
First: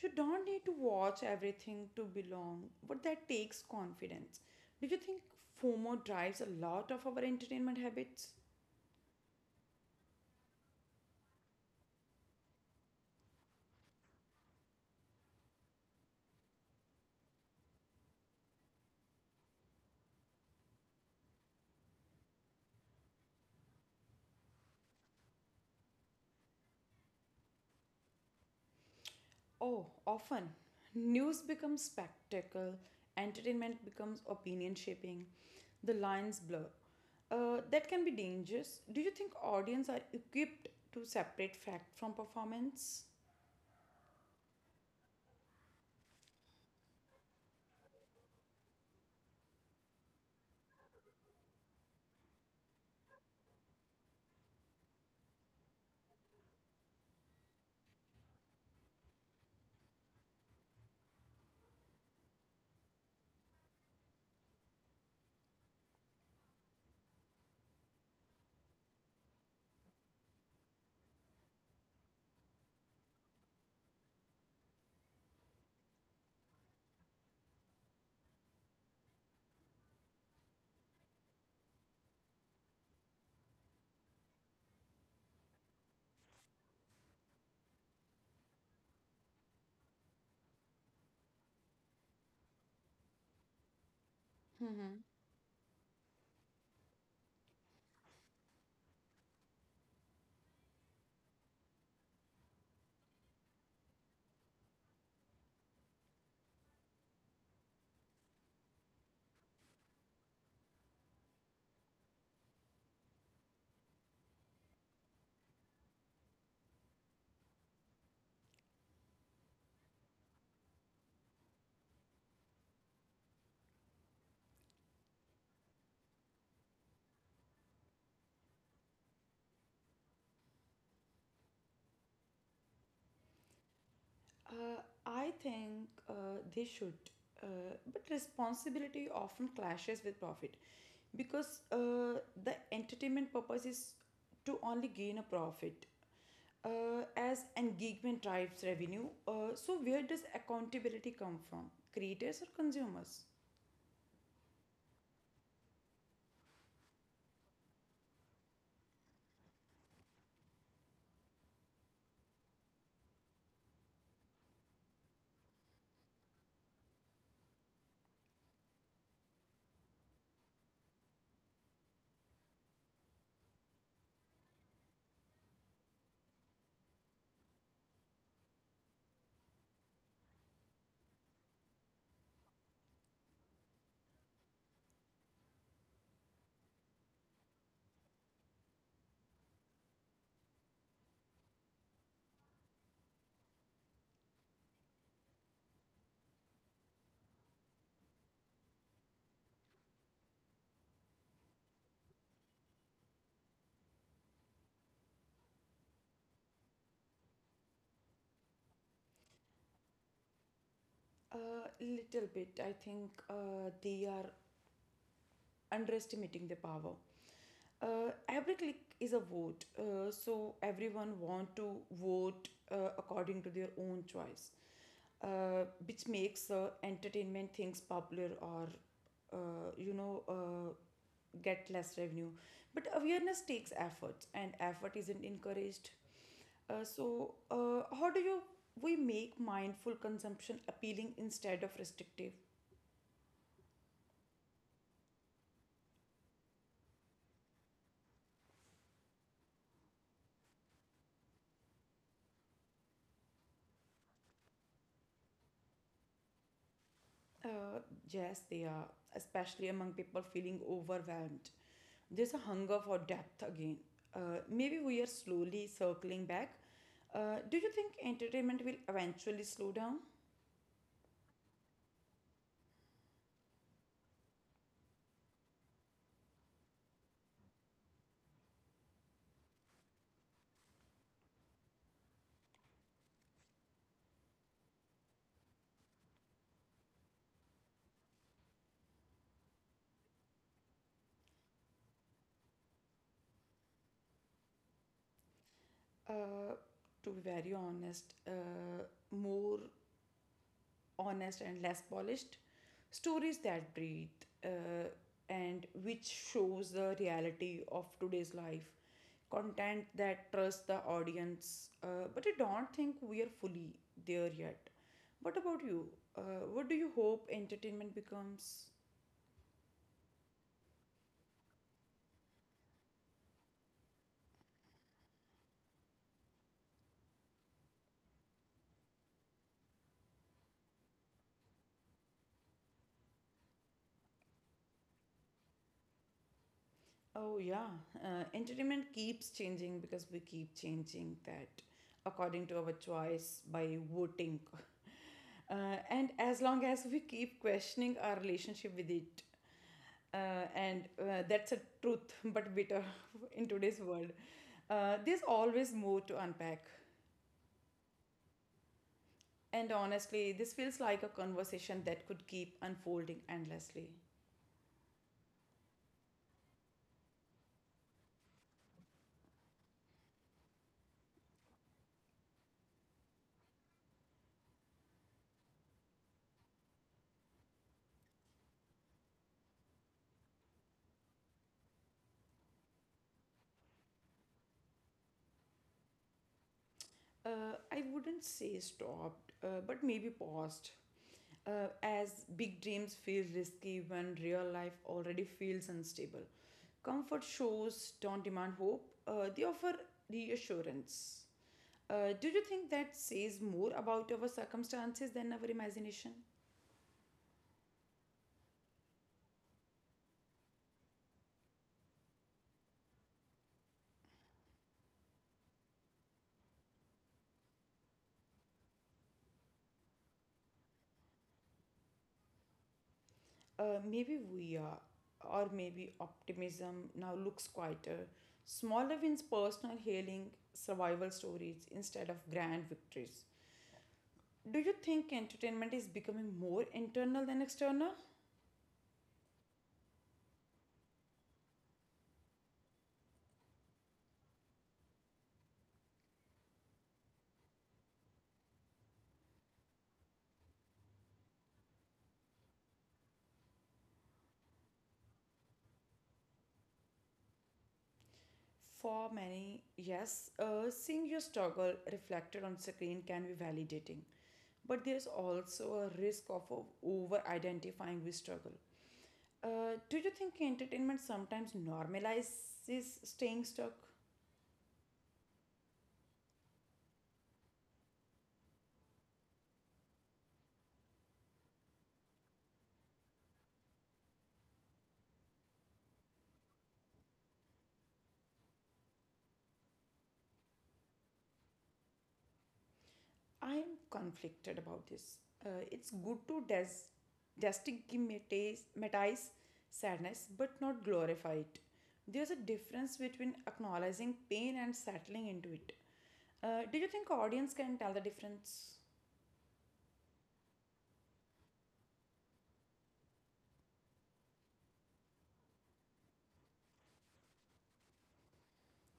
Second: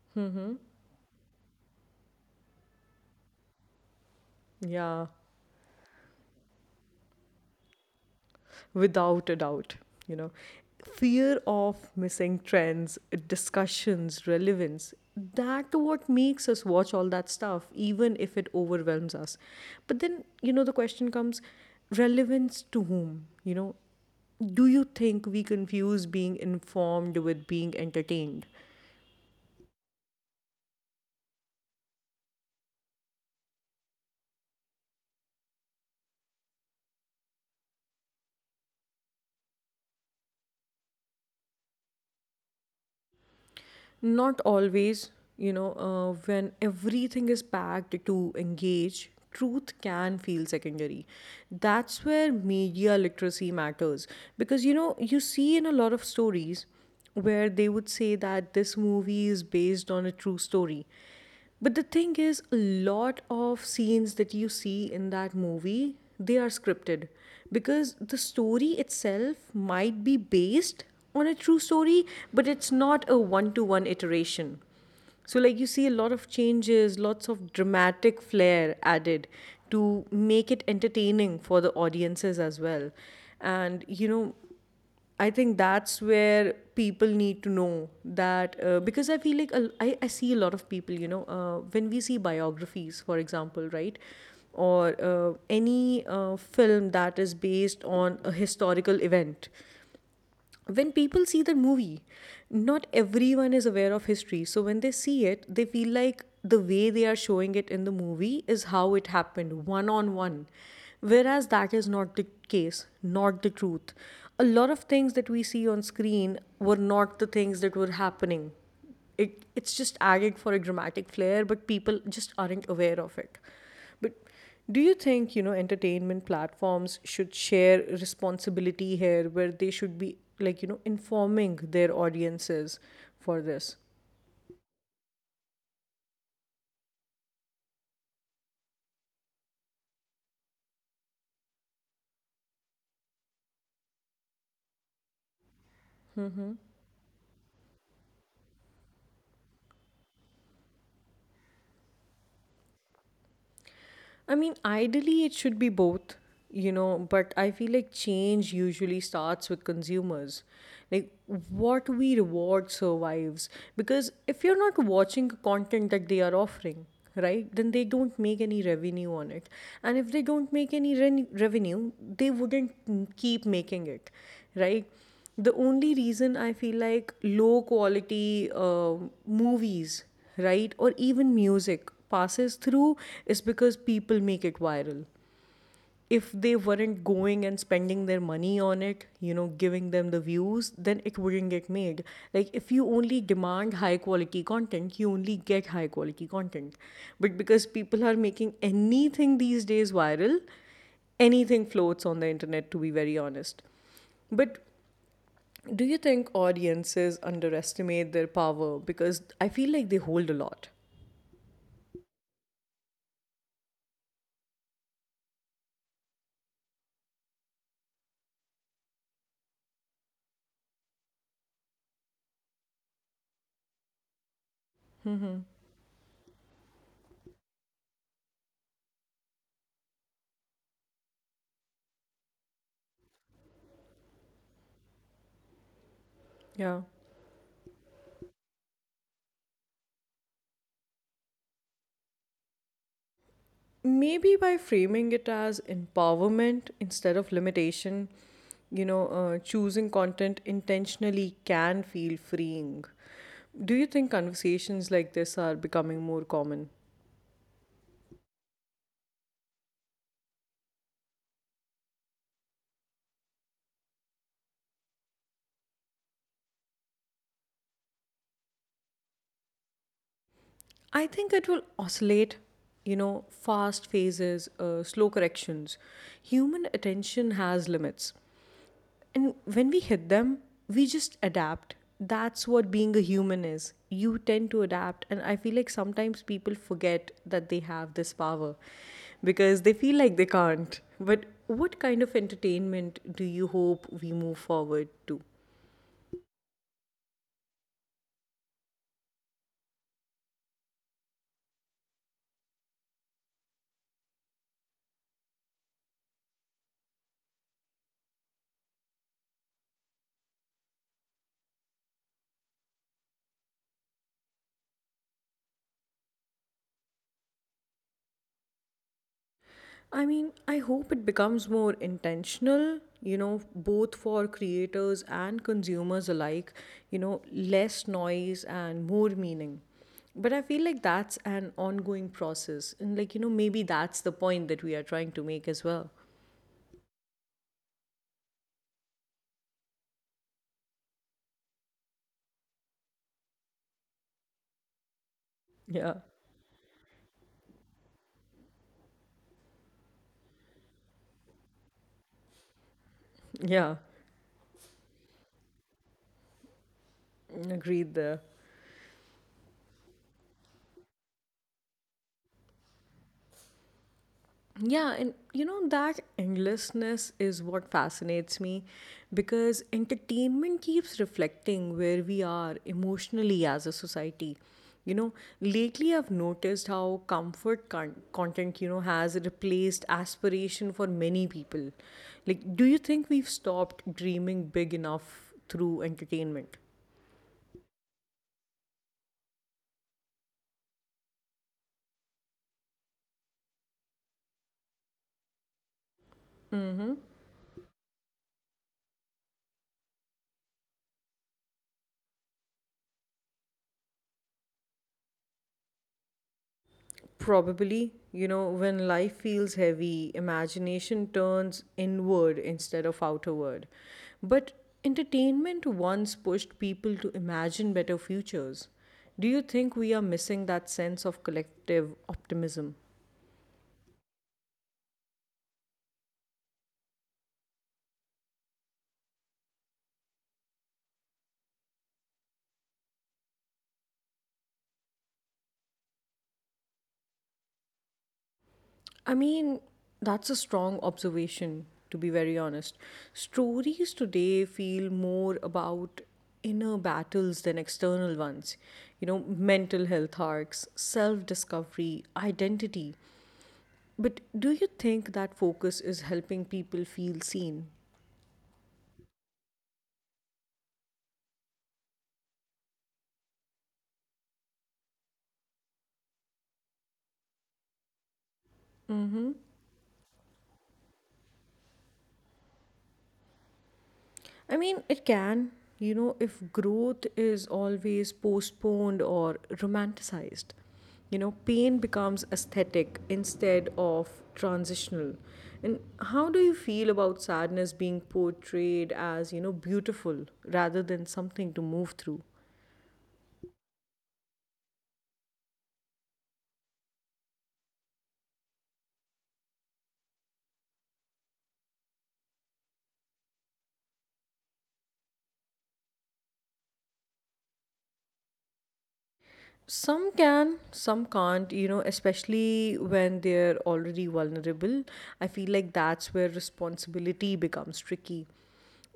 S2: you don't
S1: Mm-hmm.
S2: need to watch everything to belong, but that takes confidence. Do you
S1: Yeah.
S2: think FOMO drives a lot of our entertainment habits?
S1: Without a doubt, you know, fear of missing trends, discussions, relevance, that what makes us watch all that stuff even if it overwhelms us. But then, you know, the question comes, relevance to whom, you know? Do you think we confuse being informed with being entertained?
S2: Oh, often. News becomes spectacle, entertainment becomes opinion shaping, the lines blur. That can be dangerous. Do you think audience are equipped to separate fact from performance?
S1: Not always, you know. When everything is packed to engage, truth can feel secondary. That's where media literacy matters. Because, you know, you see in a lot of stories where they would say that this movie is based on a true story. But the thing is, a lot of scenes that you see in that movie, they are scripted, because the story itself might be based on a true story, but it's not a one to one iteration. So, like, you see a lot of changes, lots of dramatic flair added to make it entertaining for the audiences as well. And, you know, I think that's where people need to know that, because I feel like I see a lot of people, you know, when we see biographies, for example, right? Or any film that is based on a historical event, when people see the movie, not everyone is aware of history. So when they see it, they feel like the way they are showing it in the movie is how it happened, one on one. Whereas that is not the case, not the truth. A lot of things that we see on screen were not the things that were happening. It's just added for a dramatic flair, but people just aren't aware of it. But do you think, you know, entertainment platforms should share responsibility here, where they should be like, you know, informing their audiences for this?
S2: Uh, I think they should, uh, but responsibility often clashes with profit because the entertainment purpose is to only gain a profit as engagement drives revenue. So, where does accountability come from? Creators or consumers?
S1: I mean, ideally, it should be both, you know, but I feel like change usually starts with consumers. Like, what we reward survives. Because if you're not watching content that they are offering, right, then they don't make any revenue on it. And if they don't make any revenue, they wouldn't keep making it, right? The only reason I feel like low quality movies, right, or even music passes through is because people make it viral. If they weren't going and spending their money on it, you know, giving them the views, then it wouldn't get made. Like, if you only demand high quality content, you only get high quality content. But because people are making anything these days viral, anything floats on the internet, to be very honest. But do you think audiences underestimate their power? Because I feel like they hold a lot.
S2: A little bit, I think they are underestimating the power. Uh, every click is a vote so everyone want to vote according to their own choice which makes entertainment things popular or uh, you know uh, get less revenue but awareness takes effort and effort isn't encouraged
S1: Yeah.
S2: so how do you we make mindful consumption appealing instead of restrictive?
S1: Maybe by framing it as empowerment instead of limitation, you know. Choosing content intentionally can feel freeing. Do you think conversations like this are becoming more common?
S2: Uh, yes, they are, especially among people feeling overwhelmed. There's a hunger for depth again. Maybe we are slowly circling back. Do you think entertainment will eventually slow down?
S1: I think it will oscillate, you know, fast phases, slow corrections. Human attention has limits. And when we hit them, we just adapt. That's what being a human is. You tend to adapt. And I feel like sometimes people forget that they have this power, because they feel like they can't. But what kind of entertainment do you hope we move forward to?
S2: Uh, to be very honest, more honest and less polished stories that breathe and which shows the reality of today's life content that trusts the audience but I don't think we are fully there yet. What about you? uh, what do you hope entertainment becomes?
S1: I mean, I hope it becomes more intentional, you know, both for creators and consumers alike, you know, less noise and more meaning. But I feel like that's an ongoing process. And, like, you know, maybe that's the point that we are trying to make as well.
S2: Oh, yeah. Entertainment keeps changing because we keep changing that according to our choice by voting.
S1: Yeah.
S2: And as long as we keep questioning our relationship with it, and that's a truth but bitter in today's
S1: Yeah.
S2: world, there's always more to unpack.
S1: Agreed there.
S2: And honestly, this feels like a conversation that could keep unfolding endlessly.
S1: Yeah, and you know, that endlessness is what fascinates me, because entertainment keeps reflecting where we are emotionally as a society. You know, lately I've noticed how comfort content, you know, has replaced aspiration for many people. Like, do you think we've stopped dreaming big enough through entertainment?
S2: I wouldn't say stopped, but maybe paused as big dreams feel risky when real life already feels unstable. Comfort shows don't demand hope, they offer reassurance. Do you think that says more about our circumstances than our imagination?
S1: Probably, you know, when life feels heavy, imagination turns inward instead of outward. But entertainment once pushed people to imagine better futures. Do you think we are missing that sense of collective optimism?
S2: Maybe we are, or maybe optimism now looks quieter. Smaller wins personal healing, survival stories instead of grand victories. Do you think entertainment is becoming more internal than external?
S1: I mean, that's a strong observation, to be very honest. Stories today feel more about inner battles than external ones. You know, mental health arcs, self discovery, identity. But do you think that focus is helping people feel seen?
S2: For many, yes, seeing your struggle reflected on screen can be validating, but there's also a risk of over identifying with struggle. Do you think entertainment sometimes normalizes staying stuck?
S1: I mean, it can, you know, if growth is always postponed or romanticized. You know, pain becomes aesthetic instead of transitional. And how do you feel about sadness being portrayed as, you know, beautiful rather than something to move through?
S2: I'm conflicted about this. It's good to destigmatize sadness, but not glorify it. There's a difference between acknowledging pain and settling into it. Do you think audience can tell the difference?
S1: Some can, some can't, you know, especially when they're already vulnerable. I feel like that's where responsibility becomes tricky.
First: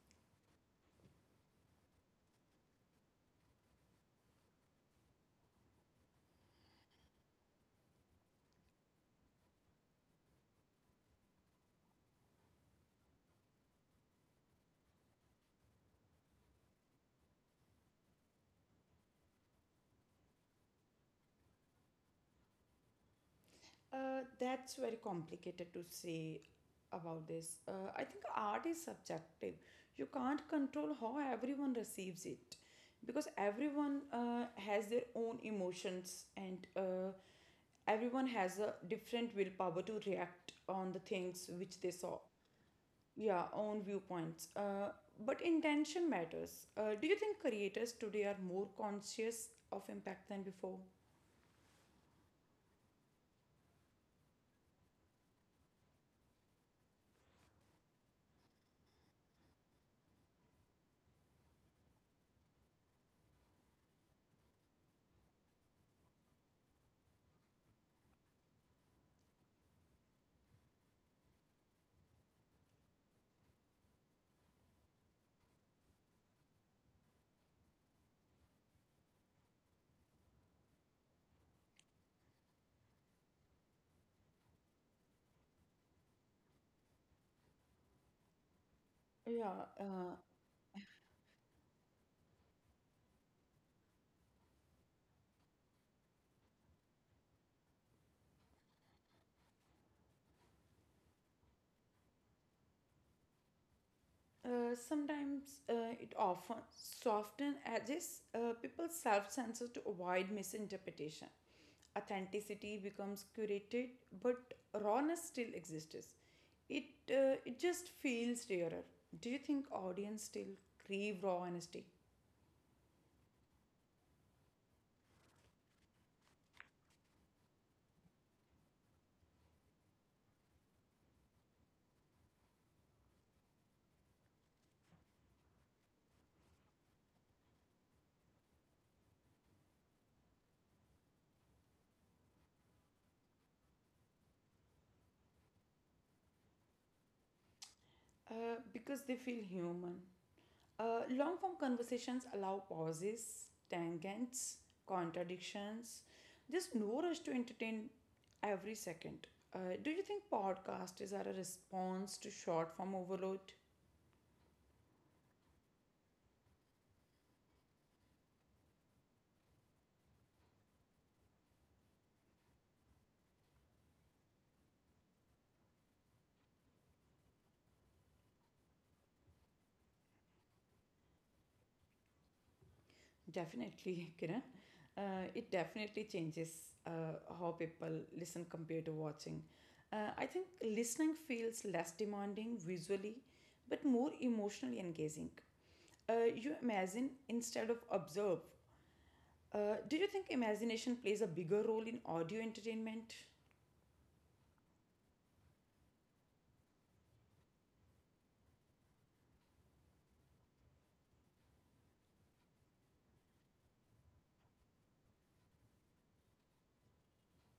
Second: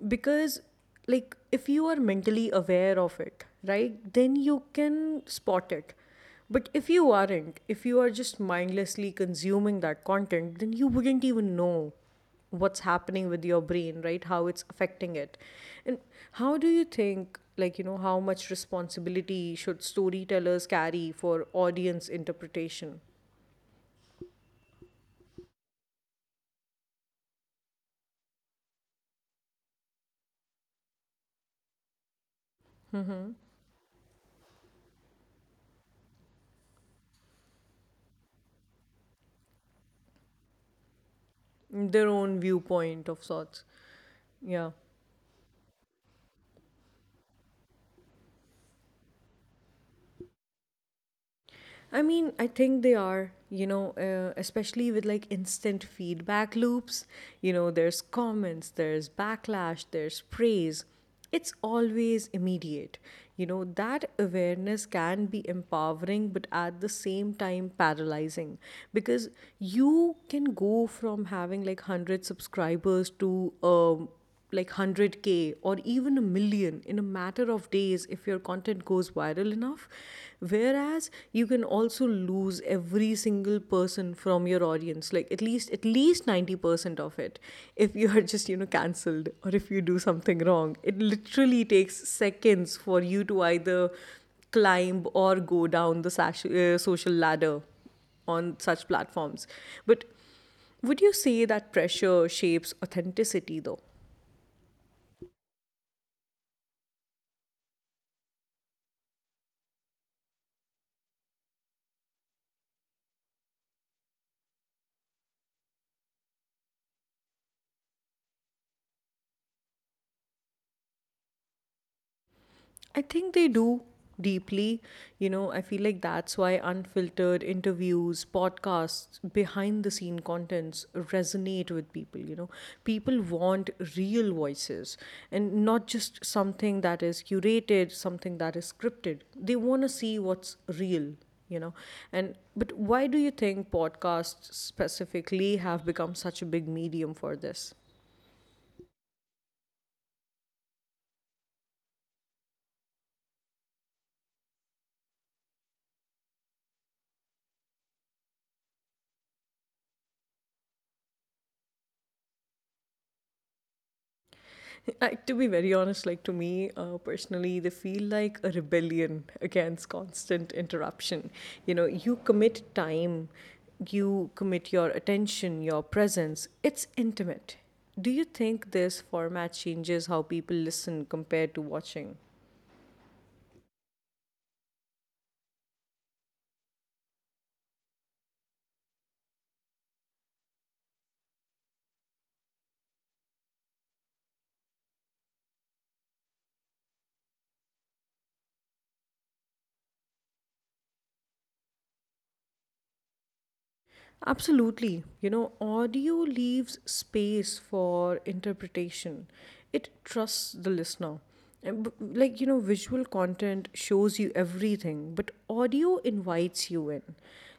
S1: Because, like, if you are mentally aware of it, right, then you can spot it. But if you aren't, if you are just mindlessly consuming that content, then you wouldn't even know what's happening with your brain, right, how it's affecting it. And how do you think, like, you know, how much responsibility should storytellers carry for audience interpretation,
S2: That's very complicated to say about this. I think art is subjective. You can't control how everyone receives it because everyone has their own emotions and everyone has a different willpower to react on the things which they
S1: their
S2: saw.
S1: own viewpoint of
S2: Yeah,
S1: sorts?
S2: own viewpoints.
S1: Yeah.
S2: But intention matters. Do you think creators today are more conscious of impact than before?
S1: I mean, I think they are, you know, especially with like instant feedback loops. You know, there's comments, there's backlash, there's praise. It's always immediate. You know, that awareness can be empowering, but at the same time paralyzing, because you can go from having like 100 subscribers to, like 100k or even a million in a matter of days if your content goes viral enough. Whereas you can also lose every single person from your audience, like at least 90% of it, if you are just, you know, cancelled, or
S2: Yeah,
S1: if you do something wrong, it literally takes seconds for you to either climb or go down the social ladder on such platforms. But would you say that pressure shapes authenticity though?
S2: Sometimes it often softens edges, people self-censor to avoid misinterpretation. Authenticity becomes curated, but rawness still exists. it it just feels rarer. Do you think audience still crave raw honesty?
S1: I think they do, deeply. You know, I feel like that's why unfiltered interviews, podcasts, behind the scene contents resonate with people. You know, people want real voices and not just something that is curated, something that is scripted. They want to see what's real, you know. And but why do you think podcasts specifically have become such a big medium for this?
S2: Uh, because they feel human. Long form conversations allow pauses, tangents, contradictions. There's no rush to entertain every second. Do you think podcasts are a response to short form overload?
S1: Like, to be very honest, like to me, personally, they feel like a rebellion against constant interruption. You know, you commit time, you commit your attention, your presence. It's intimate. Do you think this format changes how people listen compared to watching?
S2: Definitely, Kiran. It definitely changes how people listen compared to watching. I think listening feels less demanding visually, but more emotionally engaging. You imagine instead of observe. Do you think imagination plays a bigger role in audio entertainment?
S1: Absolutely. You know, audio leaves space for interpretation. It trusts the listener. And like, you know, visual content shows you everything, but audio invites you in.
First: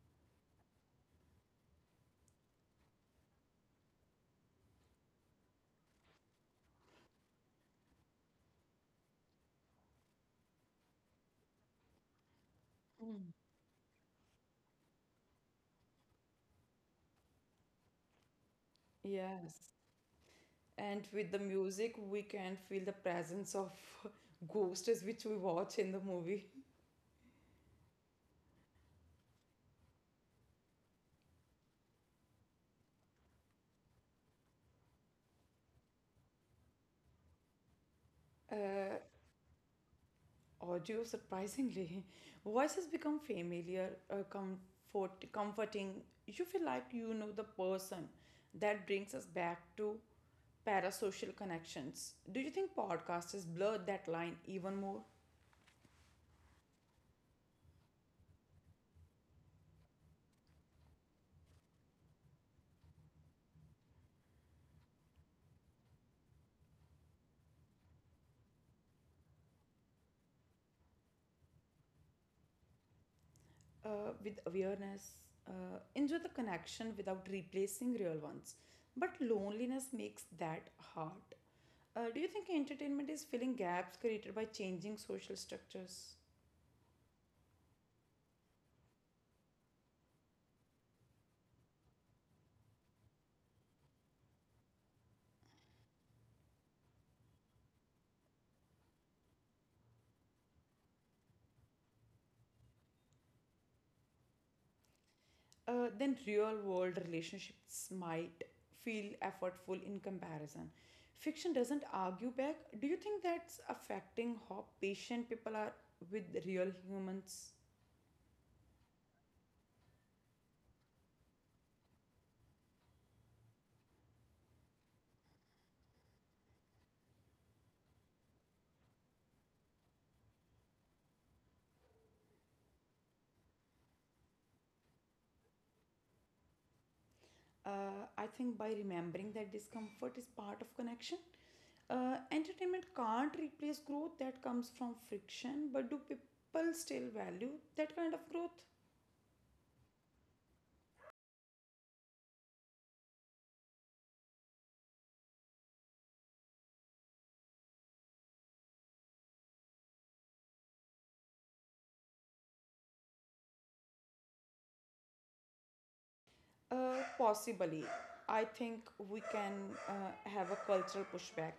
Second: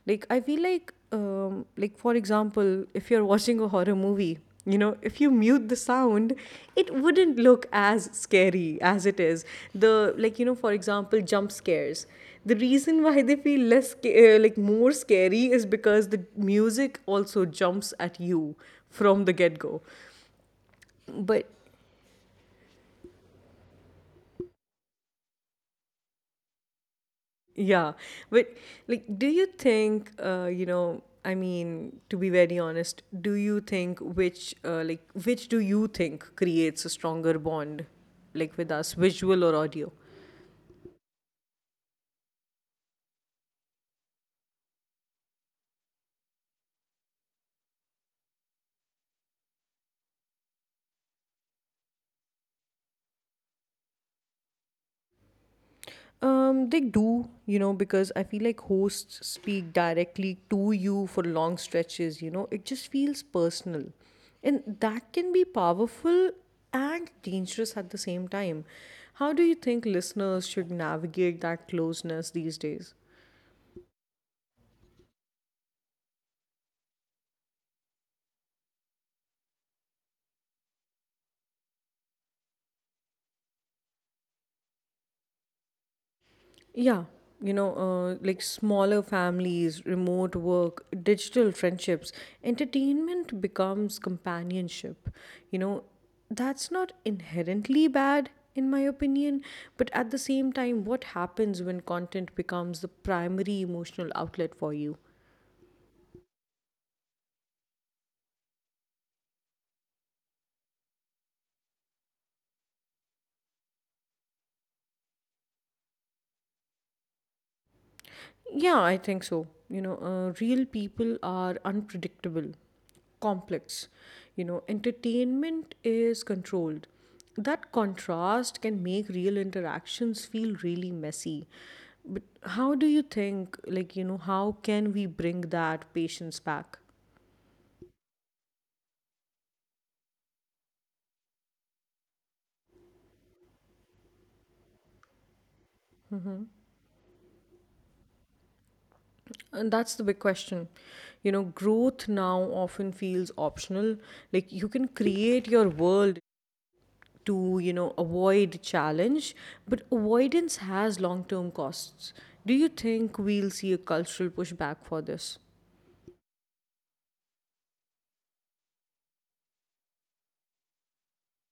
S1: Like, I feel like for example, if you're watching a horror movie, you know, if you mute the sound, it wouldn't look as scary as it is. The, for example, jump scares, the reason why
S2: Mm.
S1: they feel less sca- like more scary is because the music also jumps at you from the get
S2: Yes.
S1: go,
S2: And with the
S1: but
S2: music, we can feel the presence of ghosts which we watch in the movie.
S1: yeah. But like, do you think, to be very honest, do you think which, which do you think creates a stronger bond, like with
S2: Uh,
S1: us, visual or audio?
S2: Audio, surprisingly, voices become familiar, comforting. You feel like you know the person. That brings us back to parasocial connections. Do you think podcasters blur that line even more?
S1: They do, you know, because I feel like hosts speak directly to you for long stretches, you know, it just feels personal. And that can be powerful and dangerous at the same time. How do you think listeners should navigate that closeness these days?
S2: With awareness, enjoy the connection without replacing real ones. But loneliness makes that hard. Do you think entertainment is filling gaps created by changing social structures?
S1: Yeah, you know, like smaller families, remote work, digital friendships, entertainment becomes companionship. You know, that's not inherently bad, in my opinion, but at the same time, what happens when content becomes the primary emotional outlet for you?
S2: Then real world relationships might feel effortful in comparison. Fiction doesn't argue back. Do you think that's affecting how patient people are with real humans?
S1: Yeah, I think so. You know, real people are unpredictable, complex. You know, entertainment is controlled. That contrast can make real interactions feel really messy. But how do you think, like, you know, how can we bring that patience back?
S2: I think by remembering that discomfort is part of connection, entertainment can't replace growth that comes from friction, but do people still value that kind of growth?
S1: And that's the big question. You know, growth now often feels optional. Like, you can create your world to, you know, avoid challenge, but avoidance has long term costs. Do you think we'll see a cultural pushback for this?
S2: Possibly. I think we can uh, have a cultural pushback.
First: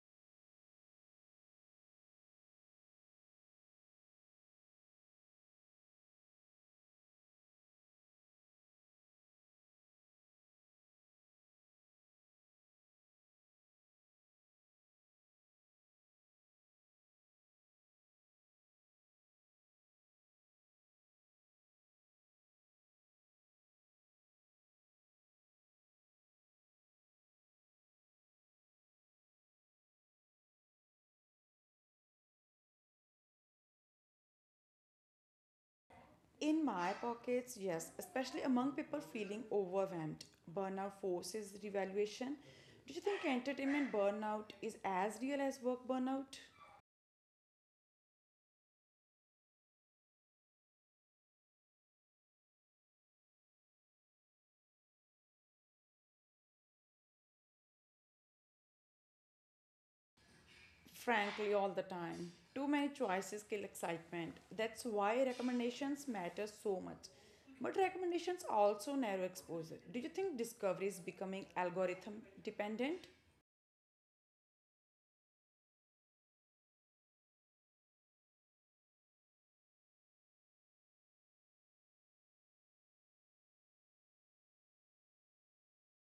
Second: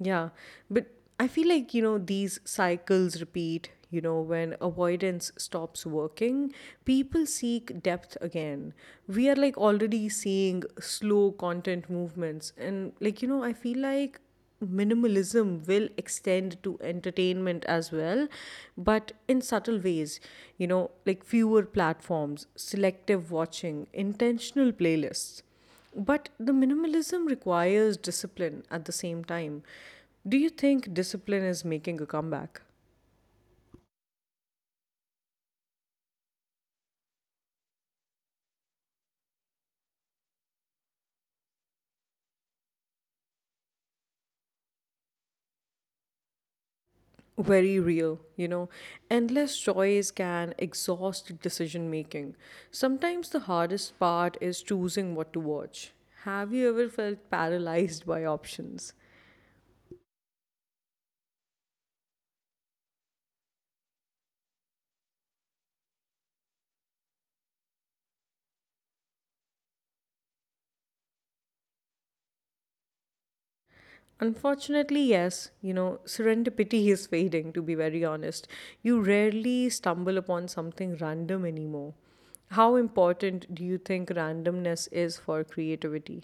S1: Yeah, but I feel like, you know, these cycles repeat. You know, when avoidance stops working, people seek depth again. We are like already seeing slow content movements. And like, you know, I feel like minimalism will extend to entertainment as well, but in subtle ways. You know, like fewer platforms, selective watching, intentional playlists. But the minimalism requires discipline at the same time. Do you think discipline is making a comeback?
S2: In my pockets, yes, especially among people feeling overwhelmed. Burnout forces revaluation. Do you think entertainment burnout is as real as work burnout?
S1: Very real, you know. Endless choice can exhaust decision making. Sometimes the hardest part is choosing what to watch. Have you ever felt paralyzed by options?
S2: Frankly all the time. Too many choices kill excitement. That's why recommendations matter so much. But recommendations also narrow exposure. Do you think discovery is becoming algorithm dependent?
S1: Unfortunately, yes, you know, serendipity is fading, to be very honest. You rarely stumble upon something random anymore. How important do you think randomness is for creativity?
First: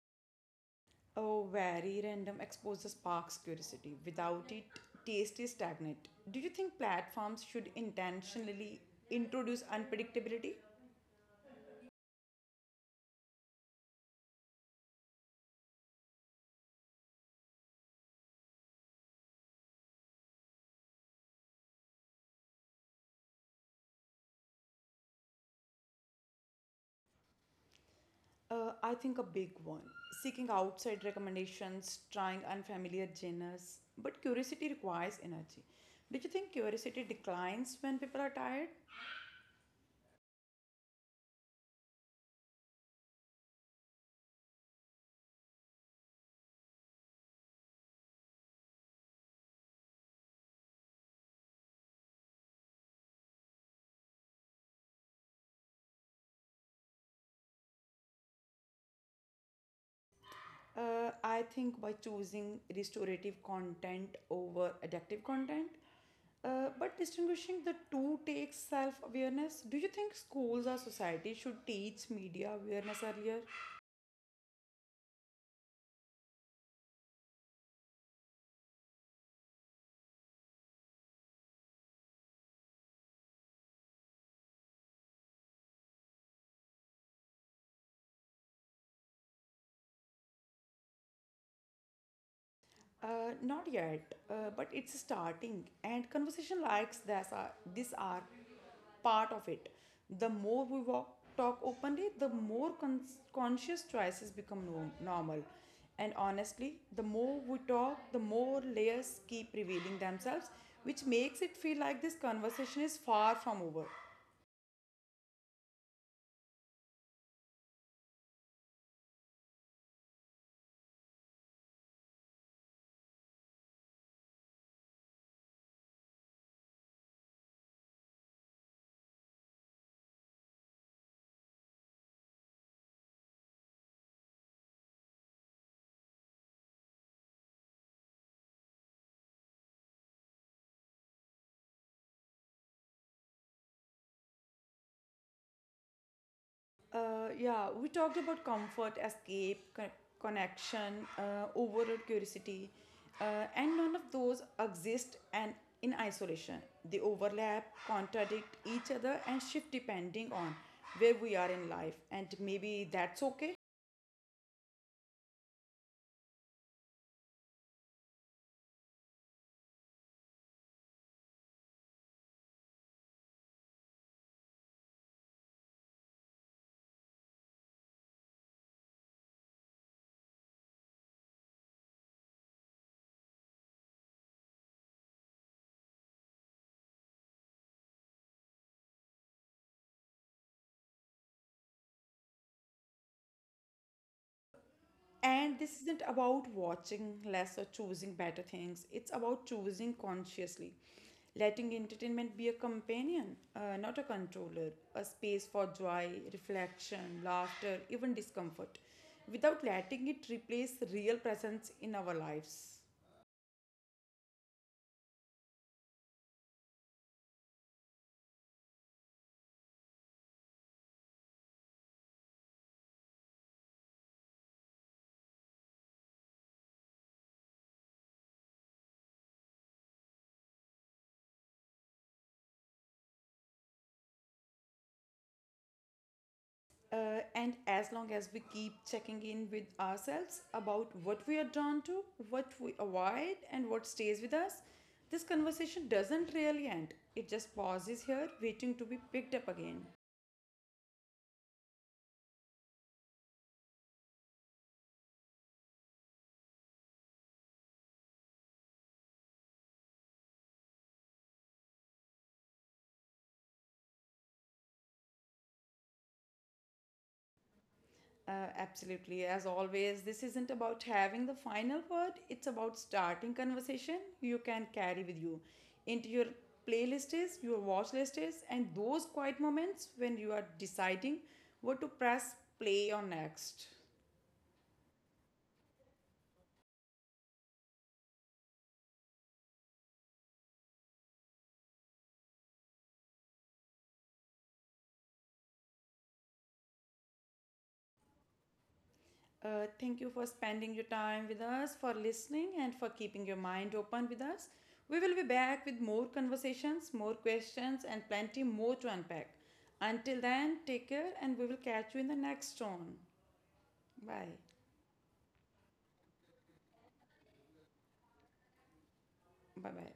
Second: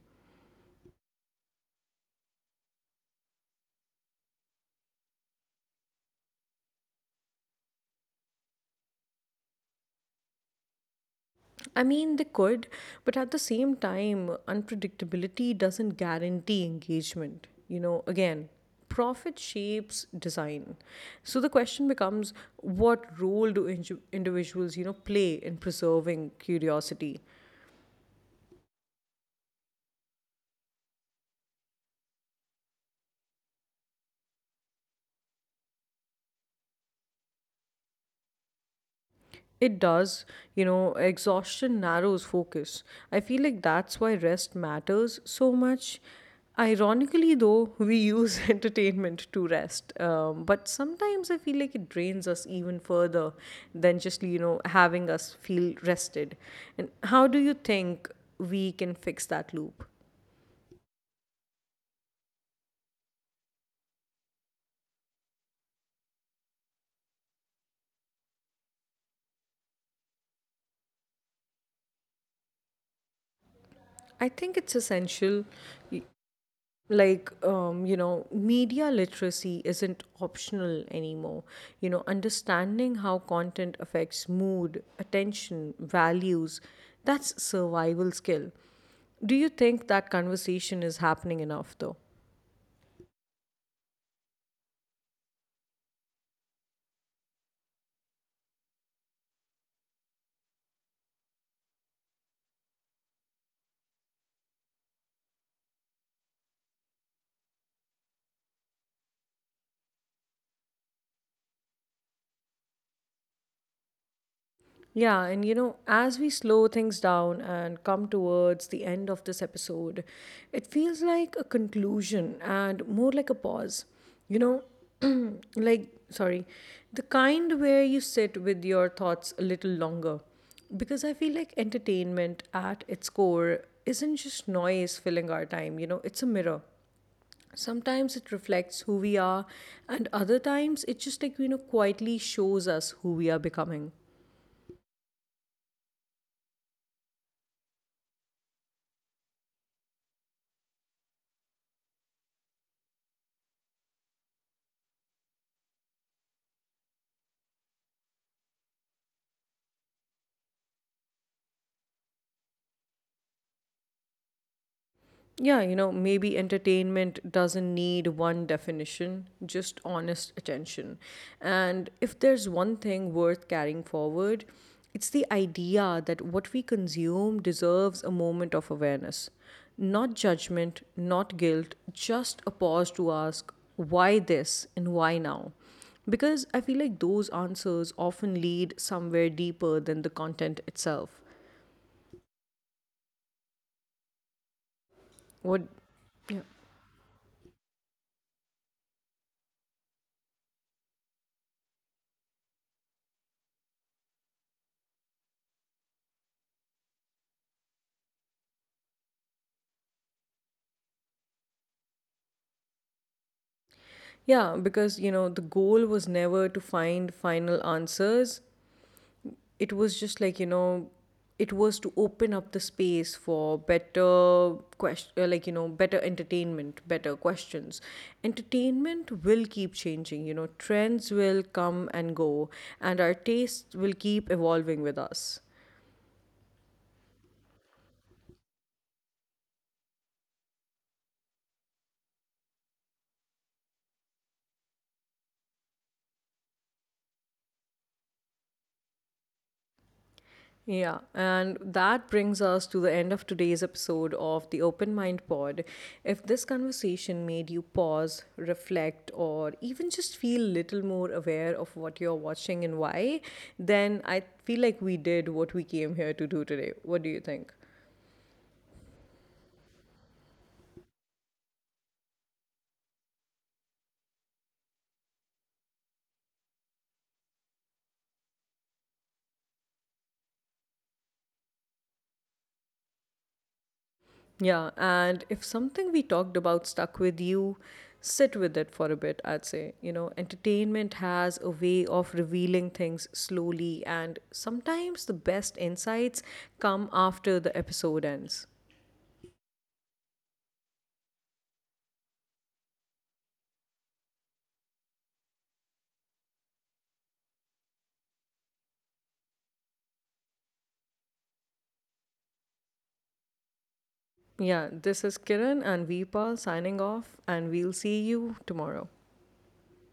S2: Oh, very random exposure sparks curiosity. Without it, taste is stagnant. Do you think platforms should intentionally introduce unpredictability?
S1: I mean, they could, but at the same time, unpredictability doesn't guarantee engagement. You know, again, profit shapes design. So the question becomes, what role do individuals, you know, play in preserving curiosity?
S2: I think a big one. Seeking outside recommendations, trying unfamiliar genres. But curiosity requires energy. Do you think curiosity declines when people are tired?
S1: It does. You know, exhaustion narrows focus. I feel like that's why rest matters so much. Ironically, though, we use entertainment to rest. But sometimes I feel like it drains us even further than just, you know, having us feel rested. And how do you think we can fix that loop?
S2: I think by choosing restorative content over addictive content. But distinguishing the two takes self awareness. Do you think schools or society should teach media awareness earlier?
S1: I think it's essential. Like, you know, media literacy isn't optional anymore. You know, understanding how content affects mood, attention, values, that's survival skill. Do you think that conversation is happening enough though?
S2: Not yet, but it's starting. And conversation likes this are part of it. The more we walk, talk openly, the more conscious choices become normal. And honestly, the more we talk, the more layers keep revealing themselves, which makes it feel like this conversation is far from over.
S1: Yeah, and you know, as we slow things down and come towards the end of this episode, it feels like a conclusion and more like a pause. You know, like, sorry, the kind where you sit with your thoughts a little longer. Because I feel like entertainment at its core isn't just noise filling our time, you know, it's a mirror. Sometimes it reflects who we are, and other times it just like, you know, quietly shows us who we are becoming.
S2: Yeah, we talked about comfort, escape, connection, overall curiosity, and none of those exist and in isolation. They overlap, contradict each other, and shift depending on where we are in life. And maybe that's okay.
S1: Yeah, you know, maybe entertainment doesn't need one definition, just honest attention. And if there's one thing worth carrying forward, it's the idea that what we consume deserves a moment of awareness. Not judgment, not guilt, just a pause to ask, why this and why now? Because I feel like those answers often lead somewhere deeper than the content itself.
S2: And
S1: What?
S2: this isn't
S1: Yeah.
S2: about watching less or choosing better things, it's about choosing consciously. Letting entertainment be a companion, not a controller, a space for joy, reflection, laughter, even discomfort, without letting it replace real presence in our lives.
S1: Yeah, because you know, the goal was never to find final answers. It was just like, you know, it was to open up the space for better question, like you know, better entertainment, better questions. Entertainment will keep changing, you know, trends will come and go, and our tastes will keep evolving with us.
S2: And as long as we keep checking in with ourselves about what we are drawn to, what we avoid, and what stays with us, this conversation doesn't really end. It just pauses here, waiting to be picked up again.
S1: Yeah, and that brings us to the end of today's episode of the Open Mind Pod. If this conversation made you pause, reflect, or even just feel little more aware of what you're watching and why, then I feel like we did what we came here to do today. What do you think?
S2: Absolutely. As always, this isn't about having the final word, it's about starting conversation you can carry with you into your playlists, your watch lists, and those quiet moments when you are deciding what to press play on next.
S1: Yeah, and if something we talked about stuck with you, sit with it for a bit, I'd say. You know, entertainment has a way of revealing things slowly, and sometimes the best insights come after the episode ends.
S2: Thank you for spending your time with us, for listening, and for keeping your mind open with us. We will be back with more conversations, more questions, and plenty more to unpack. Until then, take care, and we will catch you in the next one. Bye.
S1: Yeah, this is Kiran and Veepal signing off, and we'll see you tomorrow.
S2: Bye bye.